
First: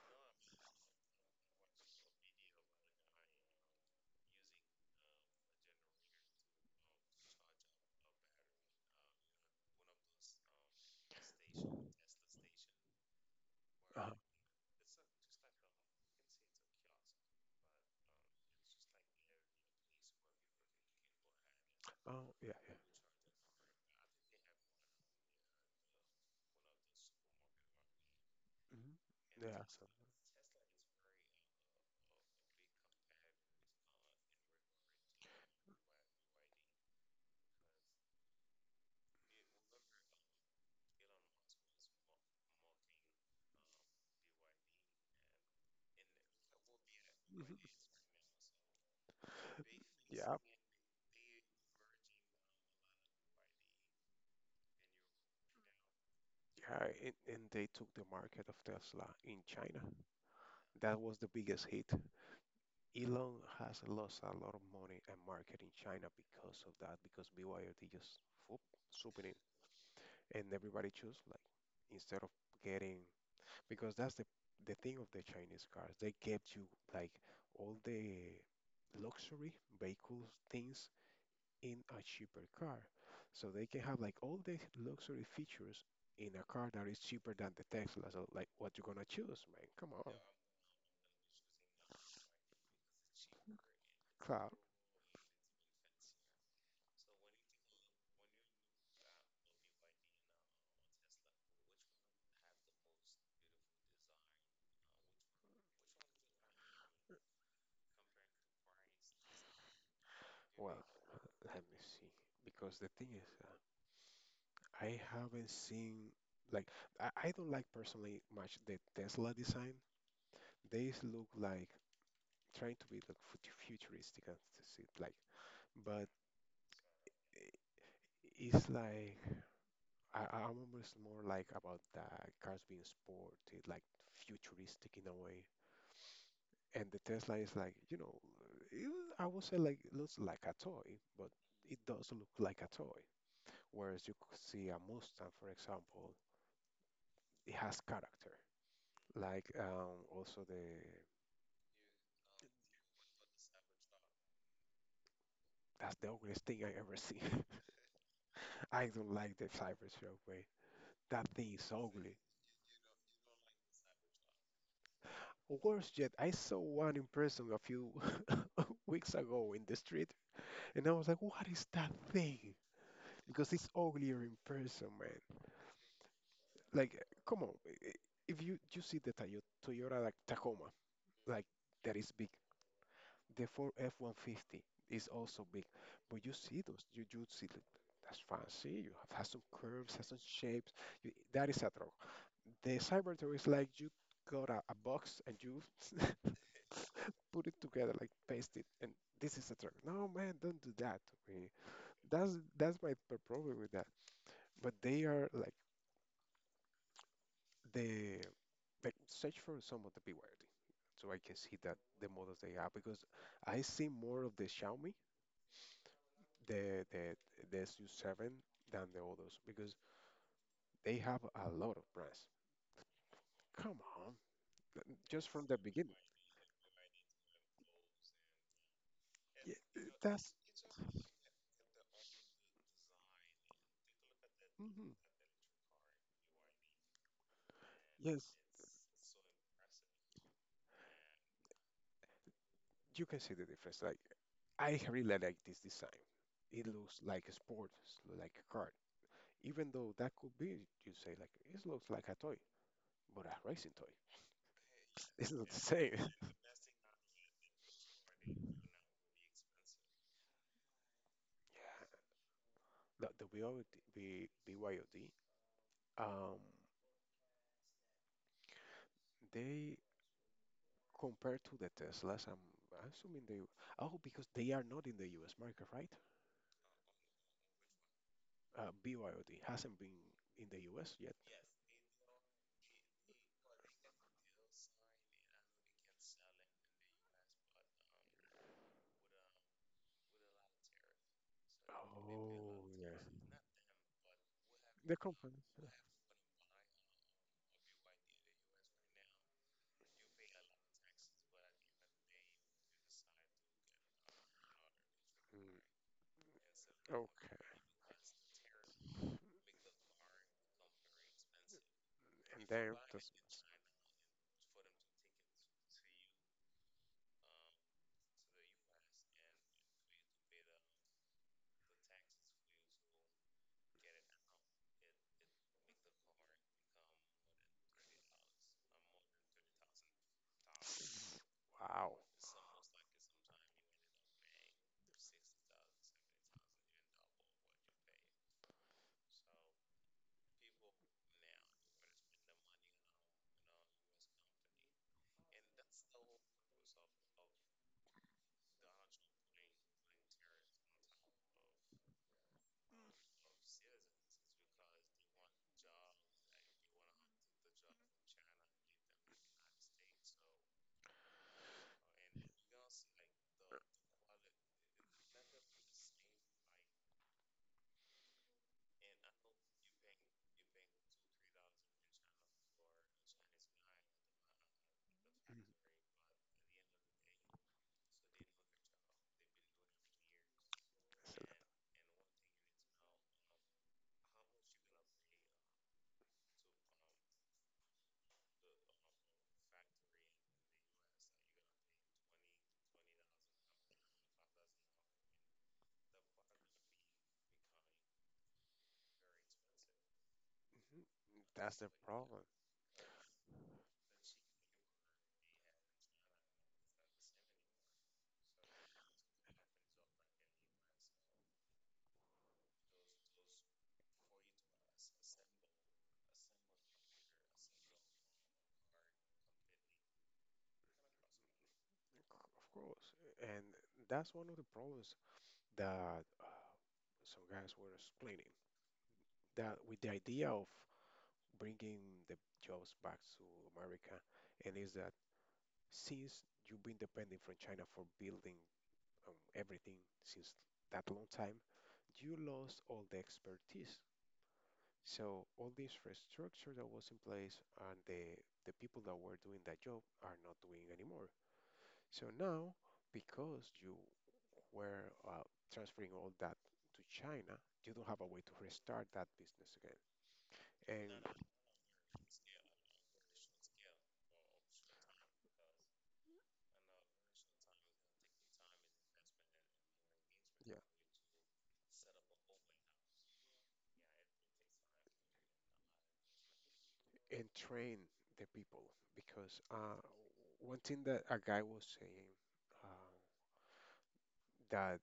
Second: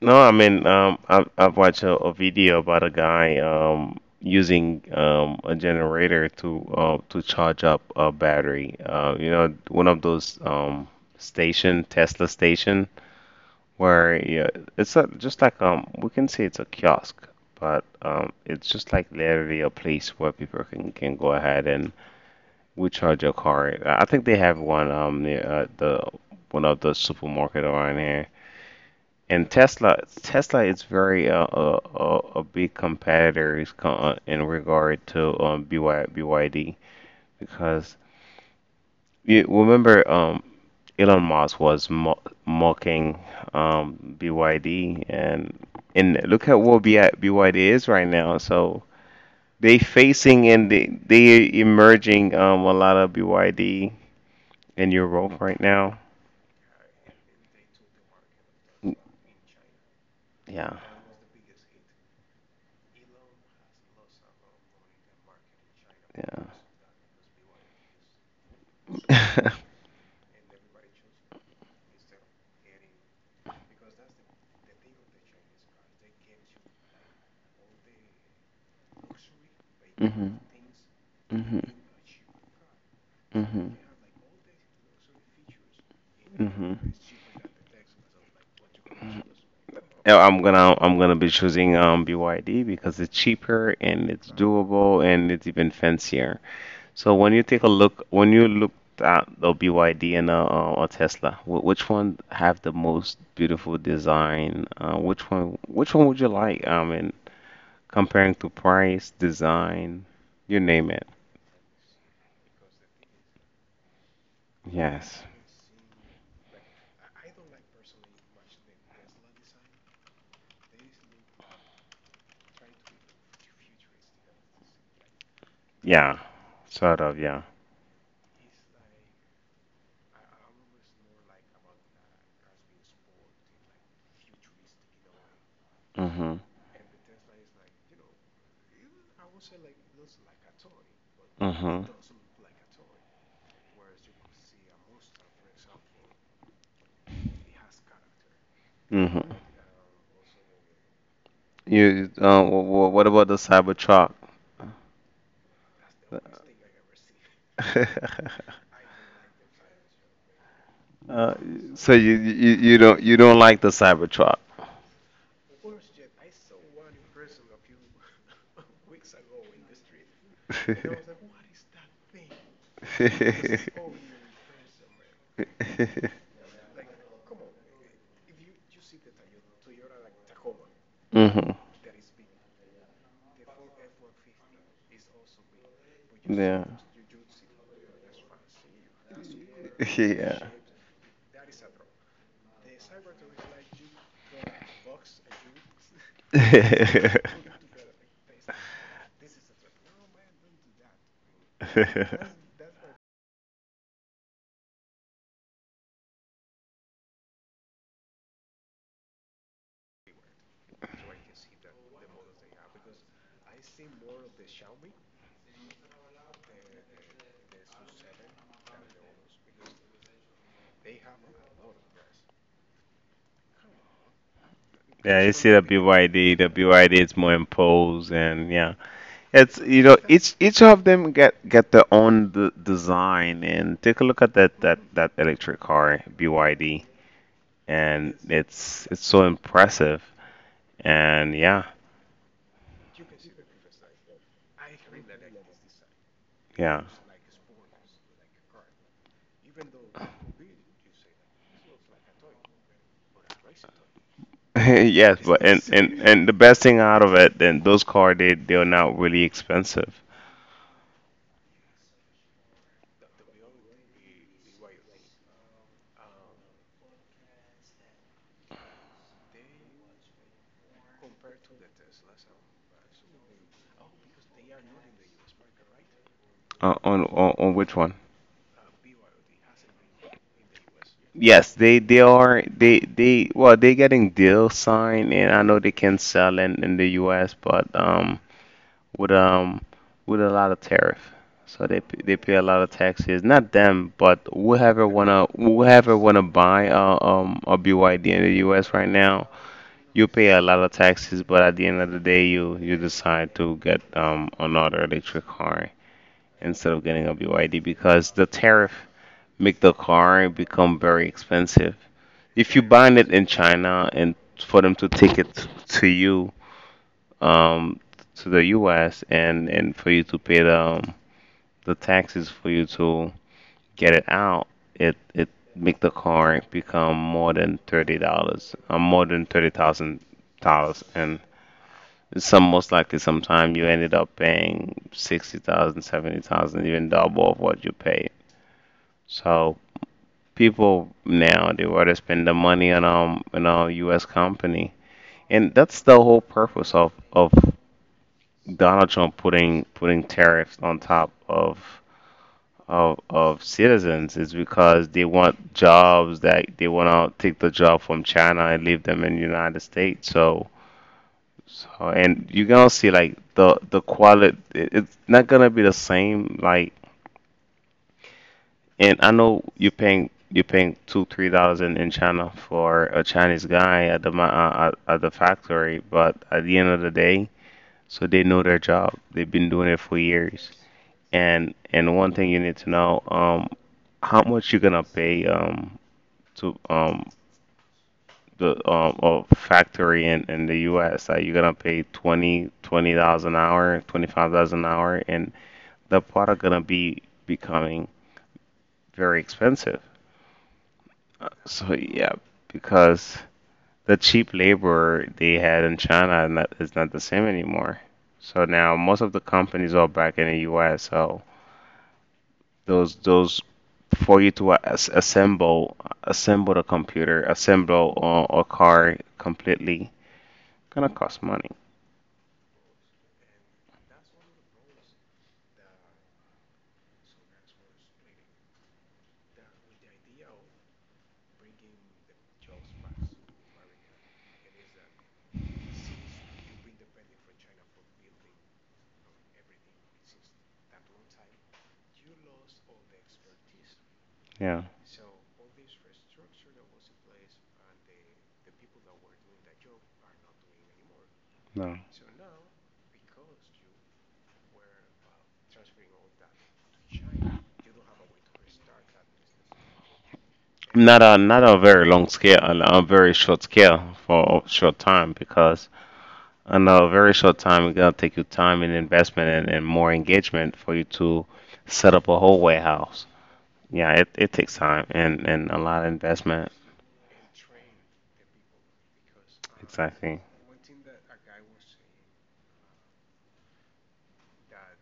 S1: No, I mean, I've watched a video about a guy using a generator to charge up a battery. One of those station Tesla station
S2: Uh-huh.
S1: where, yeah, just like we can say it's a kiosk, but it's just like literally a place where people can go ahead and
S2: Oh, yeah,
S1: we charge your car. I think they have one near the one of the supermarket around here.
S2: yeah. Mhm.
S1: And
S2: Yeah, so.
S1: Tesla is very a big competitor, in regard to BYD, because you remember Elon Musk was mo mocking BYD, and look at what BI
S2: Mhm.
S1: BYD is right now. So they
S2: Yeah,
S1: facing, and they emerging a lot of BYD in Europe right now.
S2: yeah, and they took the market of Tesla in China.
S1: Yeah,
S2: That was the biggest hit. Elon has lost a lot of money and market in China because of that, because BYD just whoop, swooping in
S1: yeah.
S2: and everybody choose like instead of getting because that's the thing of the Chinese cars. They get you like all the luxury vehicles
S1: Hmm.
S2: things
S1: Hmm.
S2: in a cheaper car. So they
S1: Hmm.
S2: can have like all these luxury features in a car
S1: Hmm.
S2: that is cheaper than the Tesla. So like what you gonna choose, man? Come on.
S1: I'm gonna be choosing BYD because it's cheaper and it's
S2: Claro.
S1: doable and it's even fancier. So when you take a look, when you looked at the BYD and a Tesla, which one have the most beautiful design? Which one would you like? I mean, comparing to price, design, you
S2: Well,
S1: name it.
S2: let me see. Because the thing is, I
S1: Yes.
S2: haven't seen like I don't like personally much the Tesla design. They look like trying to be like futuristic and to see it like, but
S1: Yeah. Sort of. Yeah.
S2: i- it's like I remember it's more like about the cars being sporty, like futuristic in a way.
S1: Mhm.
S2: And the Tesla is like, you know, it, I would say like it looks like a toy, but it
S1: Mhm.
S2: does look like a toy. Whereas you could see a Mustang, for example, it has character.
S1: Mhm.
S2: Like also the
S1: What about the Cybertruck?
S2: that's the ugliest thing I ever seen. I don't like the Cybertruck way. That
S1: uh,
S2: thing is
S1: so you,
S2: ugly.
S1: you you don't like the Cybertruck.
S2: Worse yet, I saw one in person a few weeks ago in the street, and I was like, "What is that thing?" Because it's uglier in person, man. Like, come on. If you see the Toyota like Tacoma, like
S1: Hmm.
S2: that is big. The Ford F-150 is also big. But you see
S1: Yeah.
S2: those, you see that that's fancy. You have has some curves, has some
S1: Yeah.
S2: shapes. You, that is a truck. The Cybertruck is like you got a box and you put it together, like paste it, and this is a truck. No, man, don't do that to me. That's my problem with that. But they are like the but search for some of the BYD so I can see that the models they have because I see more of the Xiaomi, the the the SU7 than the others because they have a lot of brands. Come on,
S1: Yeah,
S2: just
S1: you
S2: from
S1: see
S2: the
S1: the
S2: beginning.
S1: BYD, the BYD is more imposed, and yeah.
S2: Yeah,
S1: It's
S2: that's
S1: each of them get their own design, and take a look at that that
S2: mhm,
S1: that electric car BYD, and
S2: yes,
S1: it's so impressive, and yeah.
S2: you can see the difference. Like I really like this design. It
S1: Yeah.
S2: looks like a sport, like a car. Even though that could be, you say like it looks like a toy, but a racing toy.
S1: Yes,
S2: It's
S1: but
S2: not the
S1: and,
S2: same.
S1: and the best thing out of it, then those cars, they're not really expensive.
S2: Yeah, the BYD, B- BYOD, they compared to the Teslas, I'm assuming they, oh, because they are not in the US market, right?
S1: On, on which one?
S2: BYD hasn't been in the US yet.
S1: Yes, they are they well they're getting deal signed, and I know they can sell in the U.S., but with um with a lot of tariff, so they pay a
S2: Oh,
S1: lot of
S2: yeah.
S1: taxes. Not them, but
S2: The company. Yeah.
S1: whoever wanna buy a BYD in the U.S. right now. You pay a lot of taxes, but at the end of the day, you decide to get another electric
S2: Mm,
S1: car instead of getting a
S2: okay,
S1: BYD because the tariff make the car become very expensive.
S2: and
S1: If you
S2: they're
S1: buy
S2: the
S1: it in China and for them to take it to you, um, to the U.S., and for you to pay the taxes for you to get it out, it make the car become more than $30,000, and
S2: wow.
S1: some, most likely, sometime you ended up paying 60,000, 70,000, even double of what you pay. So people now, they rather spend the money on a U.S. company, and that's the whole purpose of Donald Trump putting tariffs on top of citizens, is because they want jobs, that they want to take the job from China and leave them in the United States. So, and you're gonna see like the quality, it's not gonna be the same. Like, and I know you're paying $2-$3 in China for a Chinese guy at the at the
S2: Mhm.
S1: factory, but at the end of the day, so they know their job, they've been doing it for years. And one thing you need to know, how much you're gonna pay to the a factory in the US, that you're gonna pay twenty twenty dollars an hour, $25 an hour, and the product gonna be becoming very expensive. Uh,
S2: That's the
S1: So yeah,
S2: problem,
S1: because the cheap labor they had in China is not the same anymore. So now most of the companies are back in the US. So those, for you to assemble the computer, assemble a car completely, gonna cost money.
S2: of course, and that's one of the problems that some guys were explaining. That with the idea of bringing the jobs back to America, and is that since you've been dependent from China for building everything since that long time, you lost all the expertise.
S1: Yeah.
S2: So all the infrastructure that was in place and the people that were doing that job are not doing anymore.
S1: No.
S2: So now, because you were transferring all that to China, you don't have a way to restart that business again and
S1: Not a very long scale, on a very short scale for a short time, because on a very short time it's gonna take you time and investment and more engagement
S2: yeah
S1: for you to set up a whole warehouse. Yeah, it takes time and a lot of investment.
S2: and train the people because
S1: Exactly.
S2: one thing that a guy was saying uh, that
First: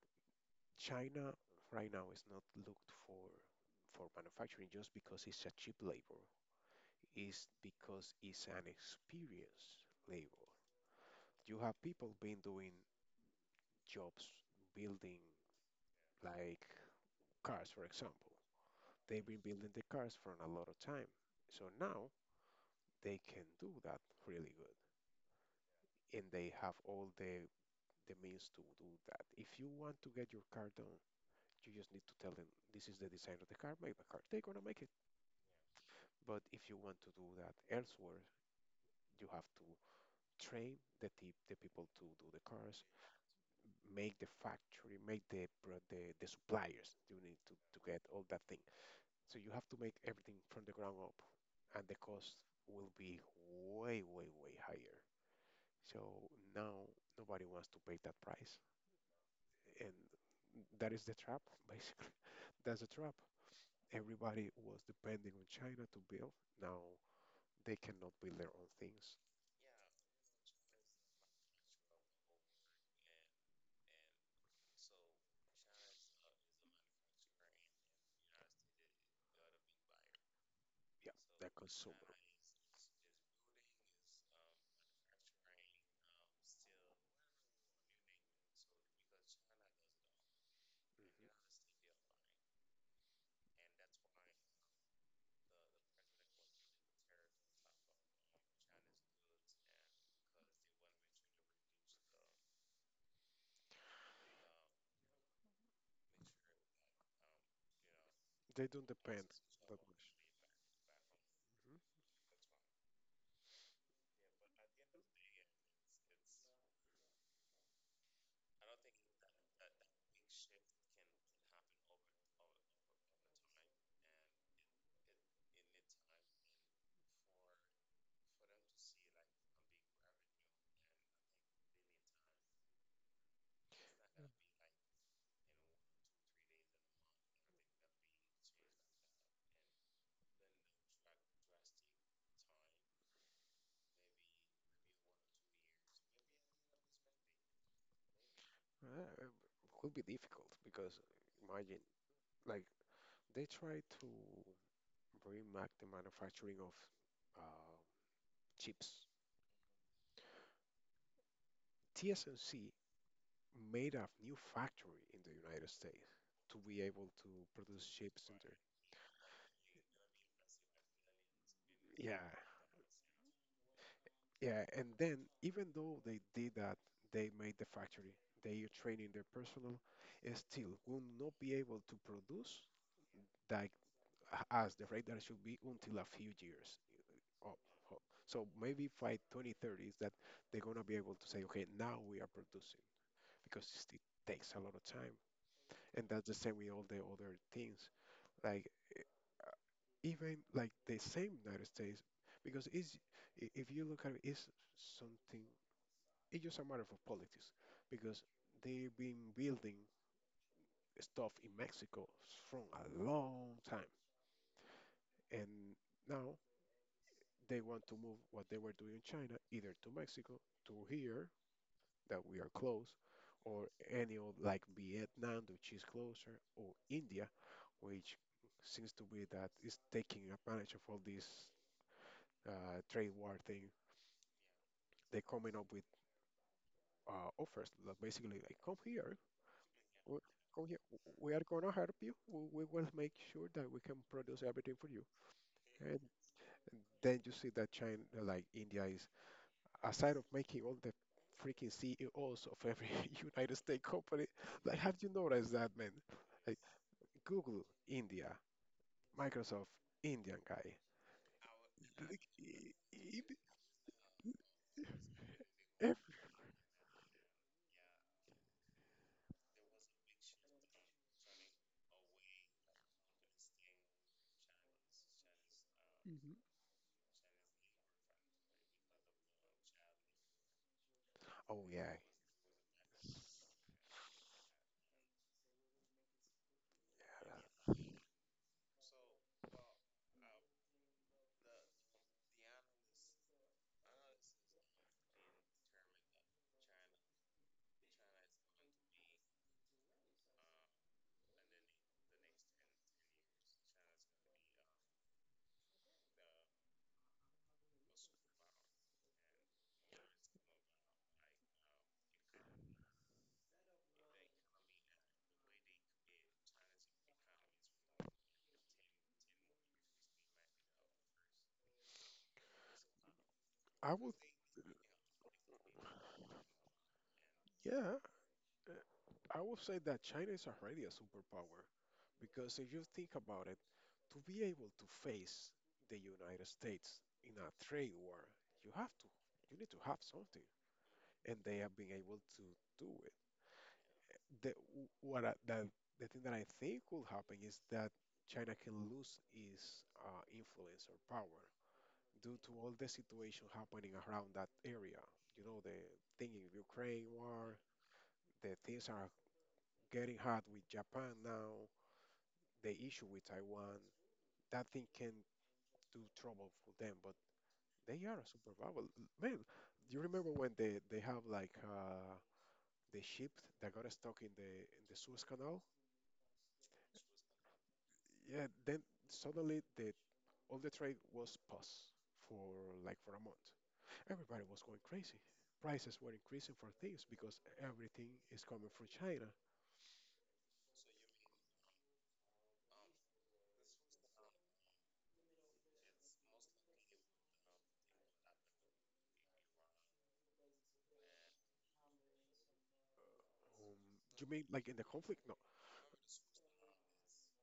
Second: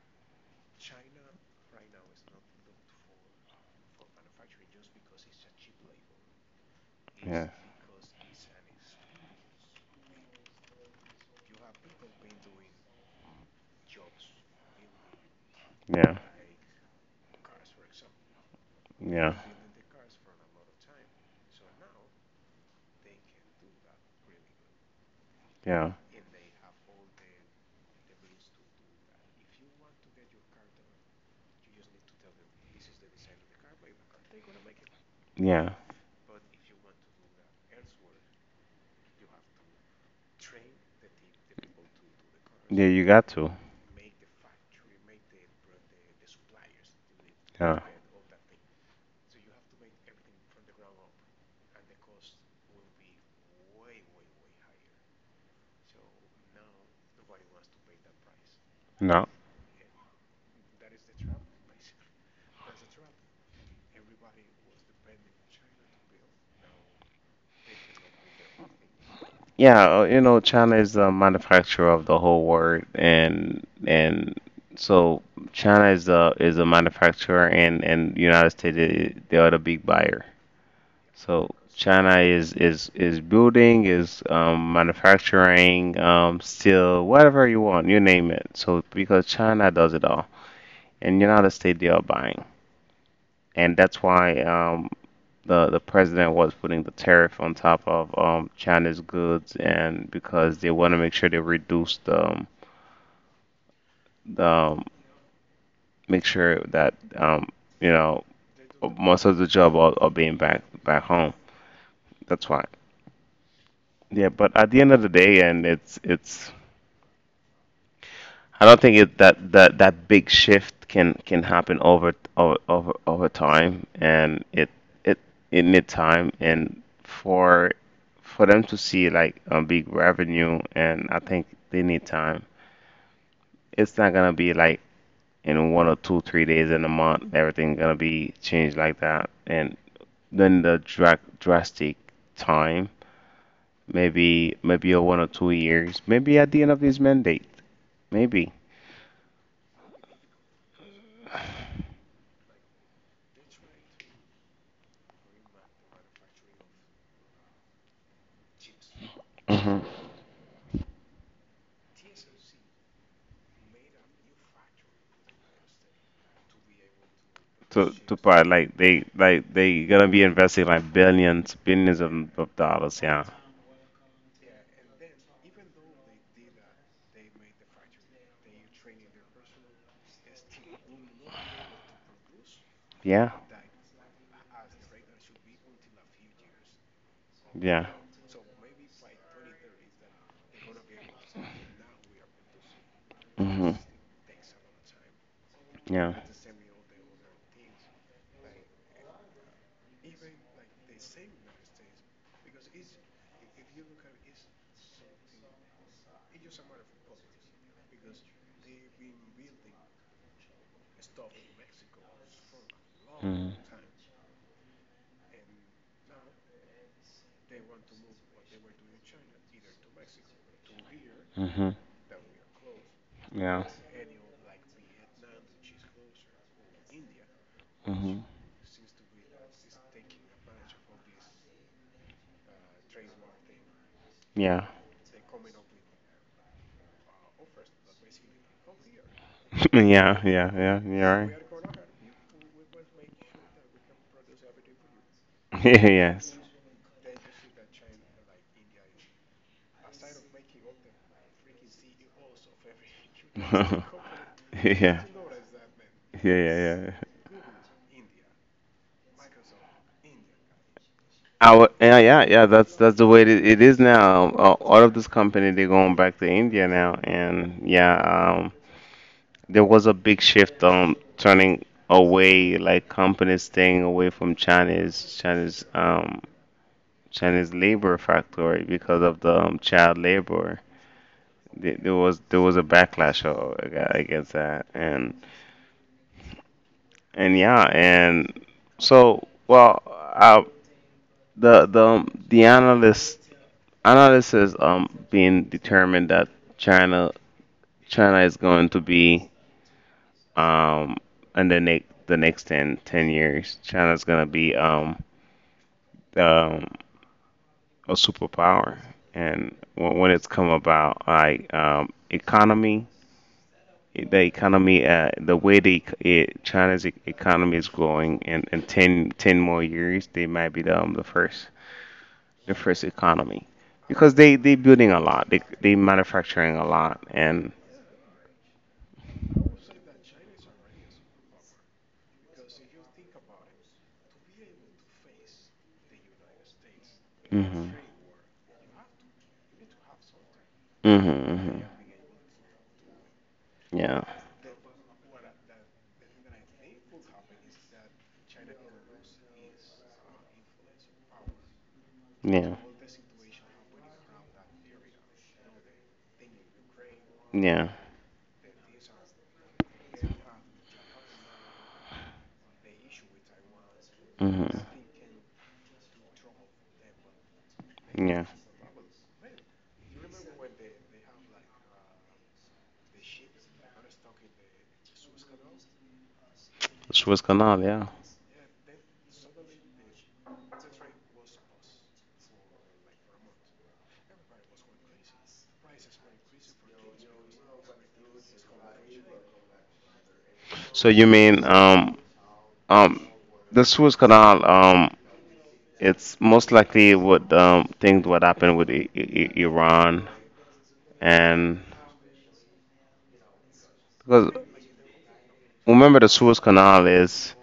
S2: China right now is not looked for manufacturing just because it's a cheap labor. Is
S1: Yeah.
S2: because it's an experience label. You have people been doing jobs building
S1: Yeah.
S2: like cars, for example. They've
S1: Yeah.
S2: been building the cars for a lot of time. So now they can do that really good.
S1: Yeah.
S2: And they have all the means to do that. If you want to get your car done, you just need to tell them this is the design of the car, make the car. They're gonna make it.
S1: Yeah.
S2: But if you want to do that elsewhere, you have to train the tip the people to do the cars,
S1: Yeah, you got to.
S2: make the factory, make the the suppliers. You need to
S1: Yeah.
S2: get all that thing. So you have to make everything from the ground up, and the cost will be way, way, way higher. So now nobody wants to pay that price,
S1: No.
S2: and that is the trap, basically. That's a trap. Everybody was depending on China to build. Now they cannot build their own things.
S1: Yeah, China is the manufacturer of the whole world, and so China is the is a manufacturer, and United States, they are the big buyer.
S2: Yeah, the
S1: So
S2: consumer.
S1: China is building, is manufacturing, steel, whatever you want, you name it. So because China does it all, and United States they are buying, and that's why the president was putting the tariff on top of China's goods, and because they want to make sure they reduce the make sure that you know
S2: Mhm. They don't
S1: most
S2: depend
S1: of the job
S2: that
S1: are
S2: much.
S1: being back home.
S2: Mhm.
S1: That's why. Yeah, but at the end of the day, and it's I don't think it that big shift can happen over time, and it it need time, and for them to see like a big revenue, and I think they need time. It's not gonna be like in one or two three days in a month, everything gonna be changed like that, and then the drastic time, maybe a one or two years, maybe at the end of this mandate, maybe.
S2: It be difficult because imagine, like, they try to bring back the manufacturing of uh, chips. TSMC made a new factory in the United States to be able to produce
S1: To
S2: chips in
S1: part
S2: there.
S1: like they gonna be investing like billions
S2: Yeah.
S1: of dollars. Yeah,
S2: Yeah, and then even though they did that, they made the factory, they are training their personnel, still will not be able to produce
S1: yeah,
S2: like as the rate that it should be until a few years up.
S1: yeah.
S2: Up. So maybe by 2030s that they're gonna be able to say, okay, now we are producing because
S1: Hmm.
S2: it still takes a lot of time. And
S1: Yeah.
S2: that's the same with all the other things. Like even like the same United States, because it's if you look at it, it's something. It's just a matter of politics because they've been building stuff in Mexico from a
S1: Hmm.
S2: long time. And now they want to move what they were doing in China either to Mexico, to here,
S1: Hmm.
S2: that we are close,
S1: Yeah.
S2: or any of like Vietnam, which is closer, or India, which
S1: Hmm.
S2: seems to be that is taking advantage of all this trade war thing.
S1: Yeah.
S2: They're coming up with offers that basically, like, come here. Oh,
S1: yeah, yeah,
S2: oh yeah,
S1: yeah, yeah,
S2: we
S1: right.
S2: are gonna help you. We will make sure that we can produce everything for you. And
S1: yes.
S2: then you see that China, like India, is aside of making all the freaking CEOs of every United
S1: yeah,
S2: States company, like have
S1: yeah,
S2: you noticed that, man? Like
S1: yeah, yeah.
S2: Google, India, Microsoft, Indian guy.
S1: Yeah, yeah,
S2: Like,
S1: yeah. That's the way it is now. All of this company they're going
S2: every-
S1: back to India now, and yeah, um, there was a big shift turning away like companies staying away from
S2: Mhm.
S1: Chinese labor factory because of the child labor.
S2: Oh
S1: There
S2: yeah.
S1: there was there was a backlash against that and and yeah
S2: Yeah.
S1: and so well uh, the the analyst analysis being determined that China China is going to be um, in the next ten 10 years, China's gonna be um, a superpower. And when it's come about, like economy, the way China's economy is growing, in ten more years, they might be the first economy
S2: I would,
S1: because they building a lot, they manufacturing a lot, and
S2: yeah, I would say that China is already a superpower. Because if you think about it, to be able to face the United States in a
S1: hmm.
S2: trade war, you have to, you need to have something,
S1: Hmm.
S2: and they
S1: Hmm.
S2: have been able to do it.
S1: Yeah,
S2: The the the thing that I think will happen is that China can lose its influence or power due to
S1: yeah,
S2: all the situation happening around that area. You know, the thing in Ukraine war,
S1: yeah,
S2: the things are getting hard with Japan now, the issue with Taiwan.
S1: hmm.
S2: That thing can do trouble for them, but they are
S1: Yeah.
S2: a superpower. Man, do you remember when they have like the ship that got stuck in the Suez Canal?
S1: Suez Canal, yeah.
S2: Yeah, then suddenly the all the trade was paused for like for a month. Everybody was going crazy. Prices were increasing for things because everything is coming from China.
S1: So you mean um the Suez Canal, it's most likely what things what happened with I Iran and
S2: Um, you
S1: because
S2: mean like in the conflict? No,
S1: remember the Suez Canal is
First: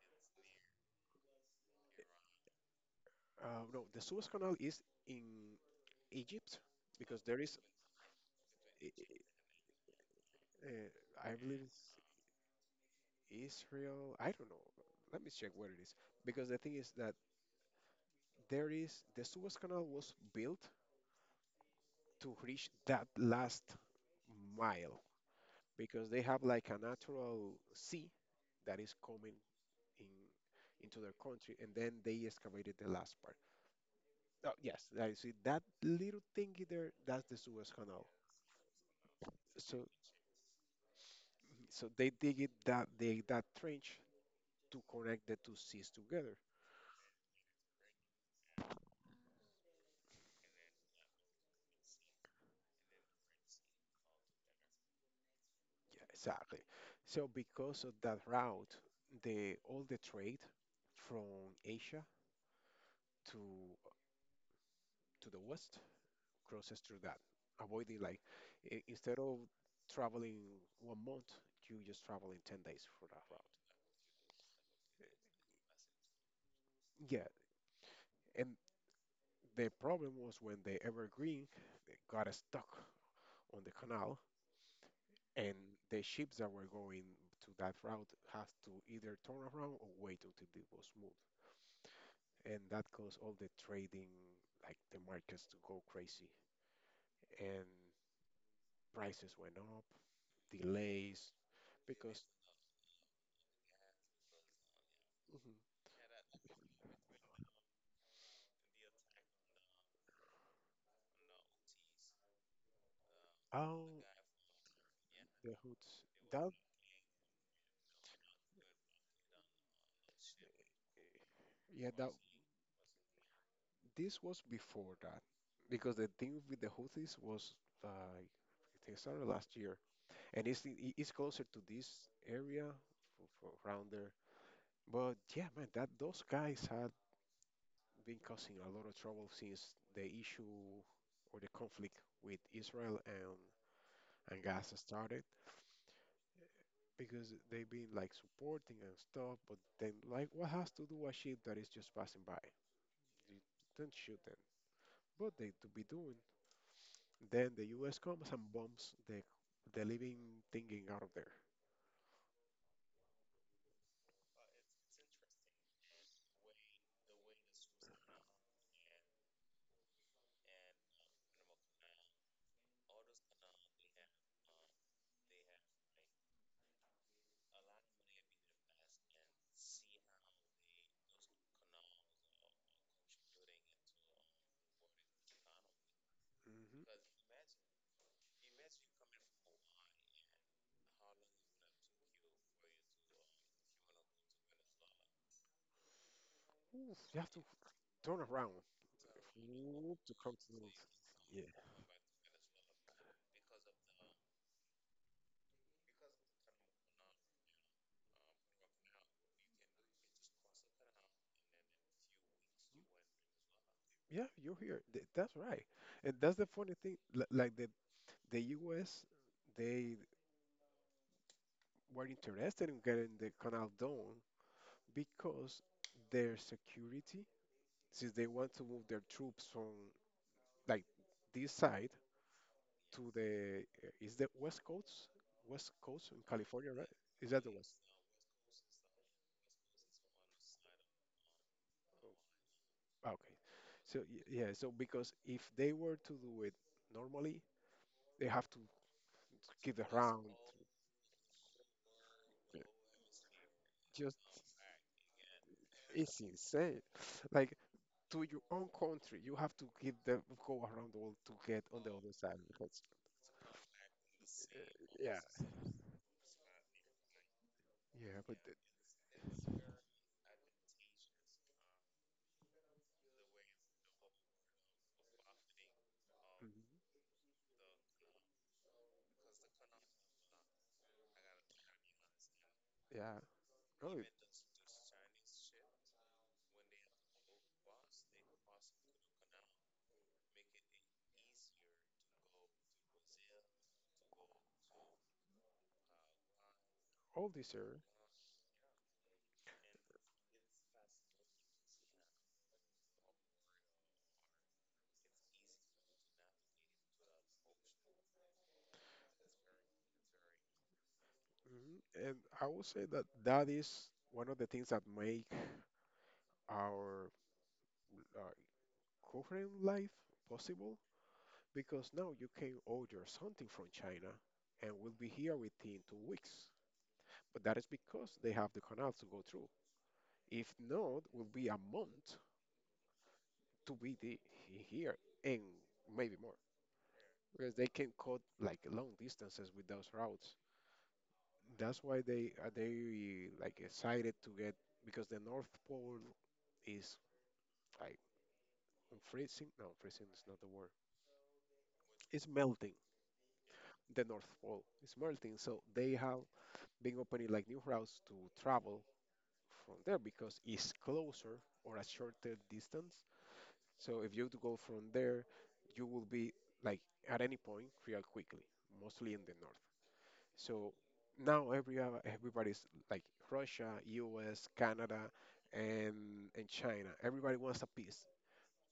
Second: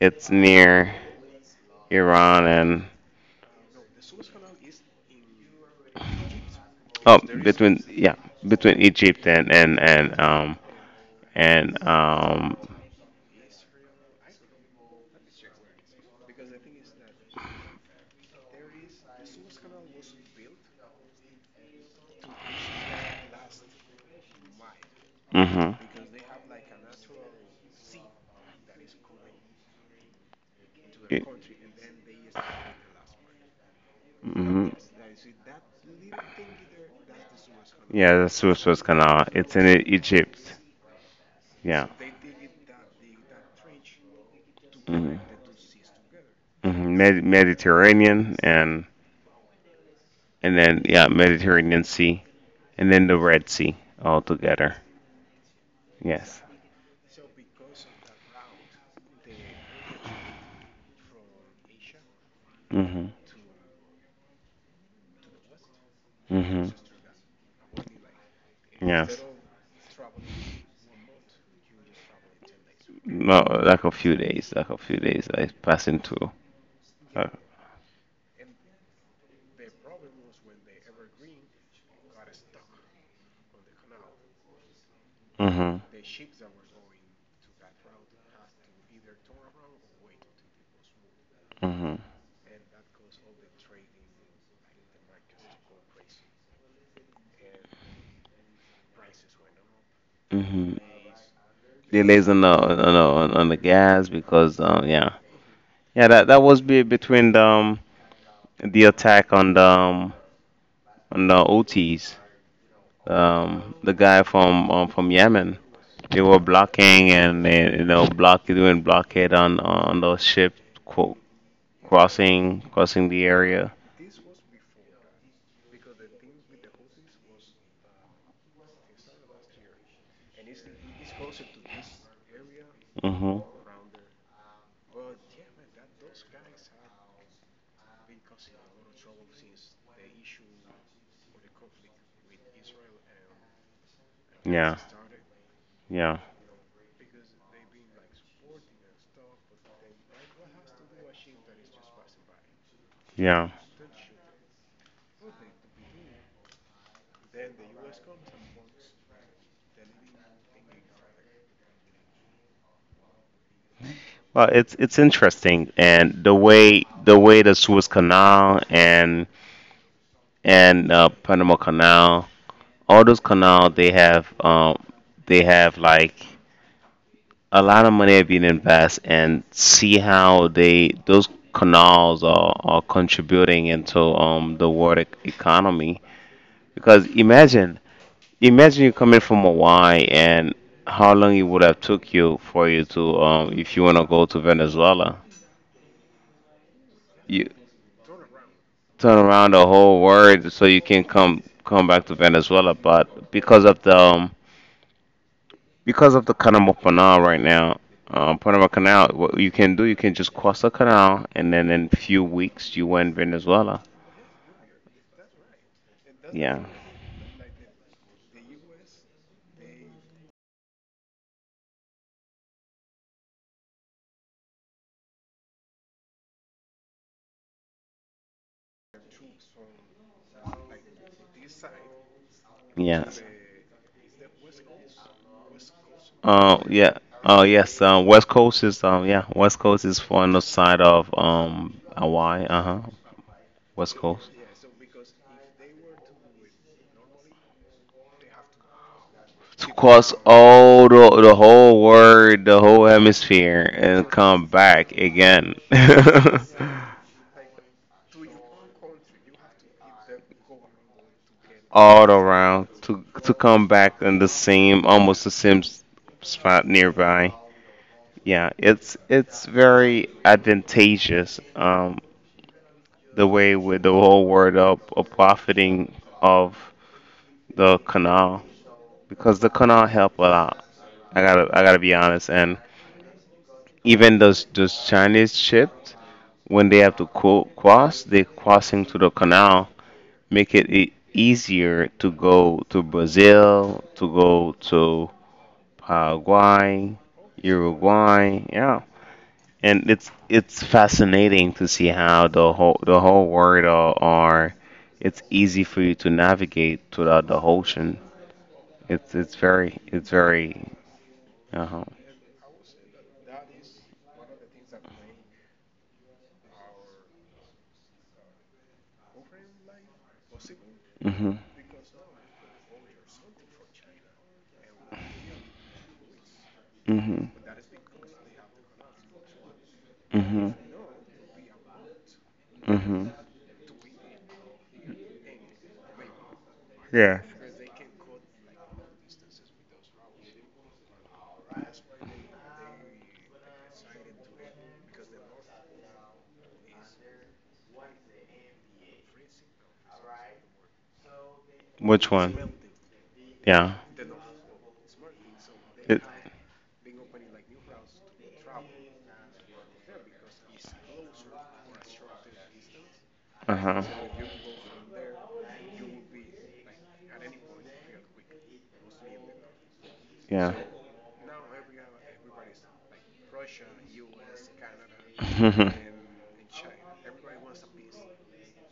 S1: it's near Iran and
S2: no. The Suez Canal is in Egypt
S1: oh
S2: because there is,
S1: between yeah between
S2: I- I-
S1: Egypt and
S2: I believe.
S1: and um
S2: Israel. I don't know. Let me check where it is. Because the thing is that there is the Suez Canal was built to reach that last mile
S1: hmm.
S2: because they have like a natural sea that is coming in into their country and then they excavated the last part. Oh,
S1: Hmm.
S2: yes, I see that little thingy there, that's the Suez Canal.
S1: Yeah, the Suez was Canal. It's in
S2: So
S1: Egypt. Yeah.
S2: so they dig it that they that trench to
S1: Hmm.
S2: connect the two seas together.
S1: Hmm. Mediterranean and Mediterranean Sea and then the Red Sea all together.
S2: Yeah,
S1: Yes.
S2: exactly. So because of that route, the all the trade from Asia
S1: Mhm.
S2: to the West
S1: Mhm.
S2: crosses through that, avoiding like instead
S1: Yes.
S2: of traveling 1 month, you just travel in 10 days for that
S1: No,
S2: route.
S1: like a few days. Like a few days. I passing through. Uh,
S2: Yeah, and the problem was when the Evergreen got stuck on the canal, and
S1: mhm.
S2: the ships that were going to that route had to either turn around or wait until it was smooth.
S1: Mhm.
S2: And that caused all the trading, like the markets, to go crazy, and prices went up,
S1: Mhm.
S2: delays, because
S1: Delays on the on the gas because yeah,
S2: mhm.
S1: yeah that that was be between the attack on the OTs,
S2: Oh,
S1: the guy from
S2: the
S1: Yemen.
S2: hoods
S1: They were
S2: that
S1: blocking and they, you know block doing blockade on the ship qu-
S2: yeah that
S1: crossing the area.
S2: this was before that, because the thing with the Houthis was like they started last year, and it's it's closer to this area
S1: Hmm.
S2: for around there. But yeah, man, that those guys had been causing a lot of trouble since the issue or the conflict with Israel and
S1: Yeah,
S2: Gaza started
S1: yeah,
S2: because they've been like supporting and stuff, but then like what has to do a ship that is just passing by? You
S1: yeah.
S2: don't shoot them. But they to be doing. Then the US comes and bombs the living thing out of there.
S1: Well, it's interesting, and the way the Suez Canal and Panama Canal, all those canal they have like a lot of money have been invested, and see how they those canals are contributing into the world economy,
S2: Hmm.
S1: because imagine you coming from Hawaii and how long it would have took you for you to if you want to go to Venezuela,
S2: Oof, you have to
S1: you
S2: turn around.
S1: turn around the
S2: Ooh,
S1: whole
S2: to come to
S1: world so
S2: the-
S1: you can
S2: Yeah,
S1: come back to Venezuela, but because of the Panama Canal right now, Panama Canal, what you can do, you can just cross the canal, and then in few weeks you were in Venezuela.
S2: yeah, you're here. That's right, and that's the
S1: Yeah,
S2: funny thing. Like the US they were interested in getting the canal done because their security, since they want to move their troops from like this side to
S1: yes.
S2: the is the West Coast, West Coast in California, right?
S1: Yeah.
S2: Is that
S1: Oh
S2: the West?
S1: yes. West Coast is yeah. West Coast is on the side of Hawaii. Uh huh.
S2: Ah, okay.
S1: West
S2: So
S1: Coast.
S2: yeah, so because if they were to do it normally, they have to
S1: To
S2: keep
S1: cross
S2: around
S1: all the whole world, the whole hemisphere, and
S2: just
S1: come back again.
S2: it's insane. Like to your own country, you have to give them go around the world to get on the
S1: All
S2: other side.
S1: around
S2: Because,
S1: to come back in the same,
S2: uh, yeah,
S1: almost the same spot nearby.
S2: yeah, but
S1: Yeah,
S2: the-
S1: it's very advantageous, the way with the whole word of profiting
S2: mhm,
S1: of the canal because the canal help a lot. I gotta be honest, and
S2: yeah, no,
S1: even those Chinese ships when they have to cross, they crossing to the canal make it easier to go to Brazil, to go to Paraguay,
S2: all this year,
S1: Uruguay, yeah. And it's fascinating to see how the whole world are it's easy for you to navigate throughout the ocean. It's very
S2: mhm,
S1: uh-huh.
S2: and I would say that that is one of the things that make our uh, current life possible
S1: Mhm.
S2: because now you can order something from China and will be here within 2 weeks.
S1: Mhm.
S2: But that is because they have the canal to go through. If
S1: Mhm.
S2: not, will be a month
S1: Mhm.
S2: to be the, he- here and maybe more
S1: Yeah.
S2: because they can cut like long distances with those routes. That's why they are they like excited to get because the North Pole is like freezing. No, freezing is not the word.
S1: Which
S2: It's
S1: one?
S2: melting.
S1: Yeah.
S2: The North Pole is melting, so they
S1: It,
S2: have been opening like new routes to travel from there because it's closer or a shorter distance.
S1: uh-huh.
S2: So if you go from there, you will be like at any point real quickly, mostly in the north.
S1: Yeah.
S2: So now every everybody's like Russia, US, Canada,
S1: Mhm.
S2: and China. Everybody wants a piece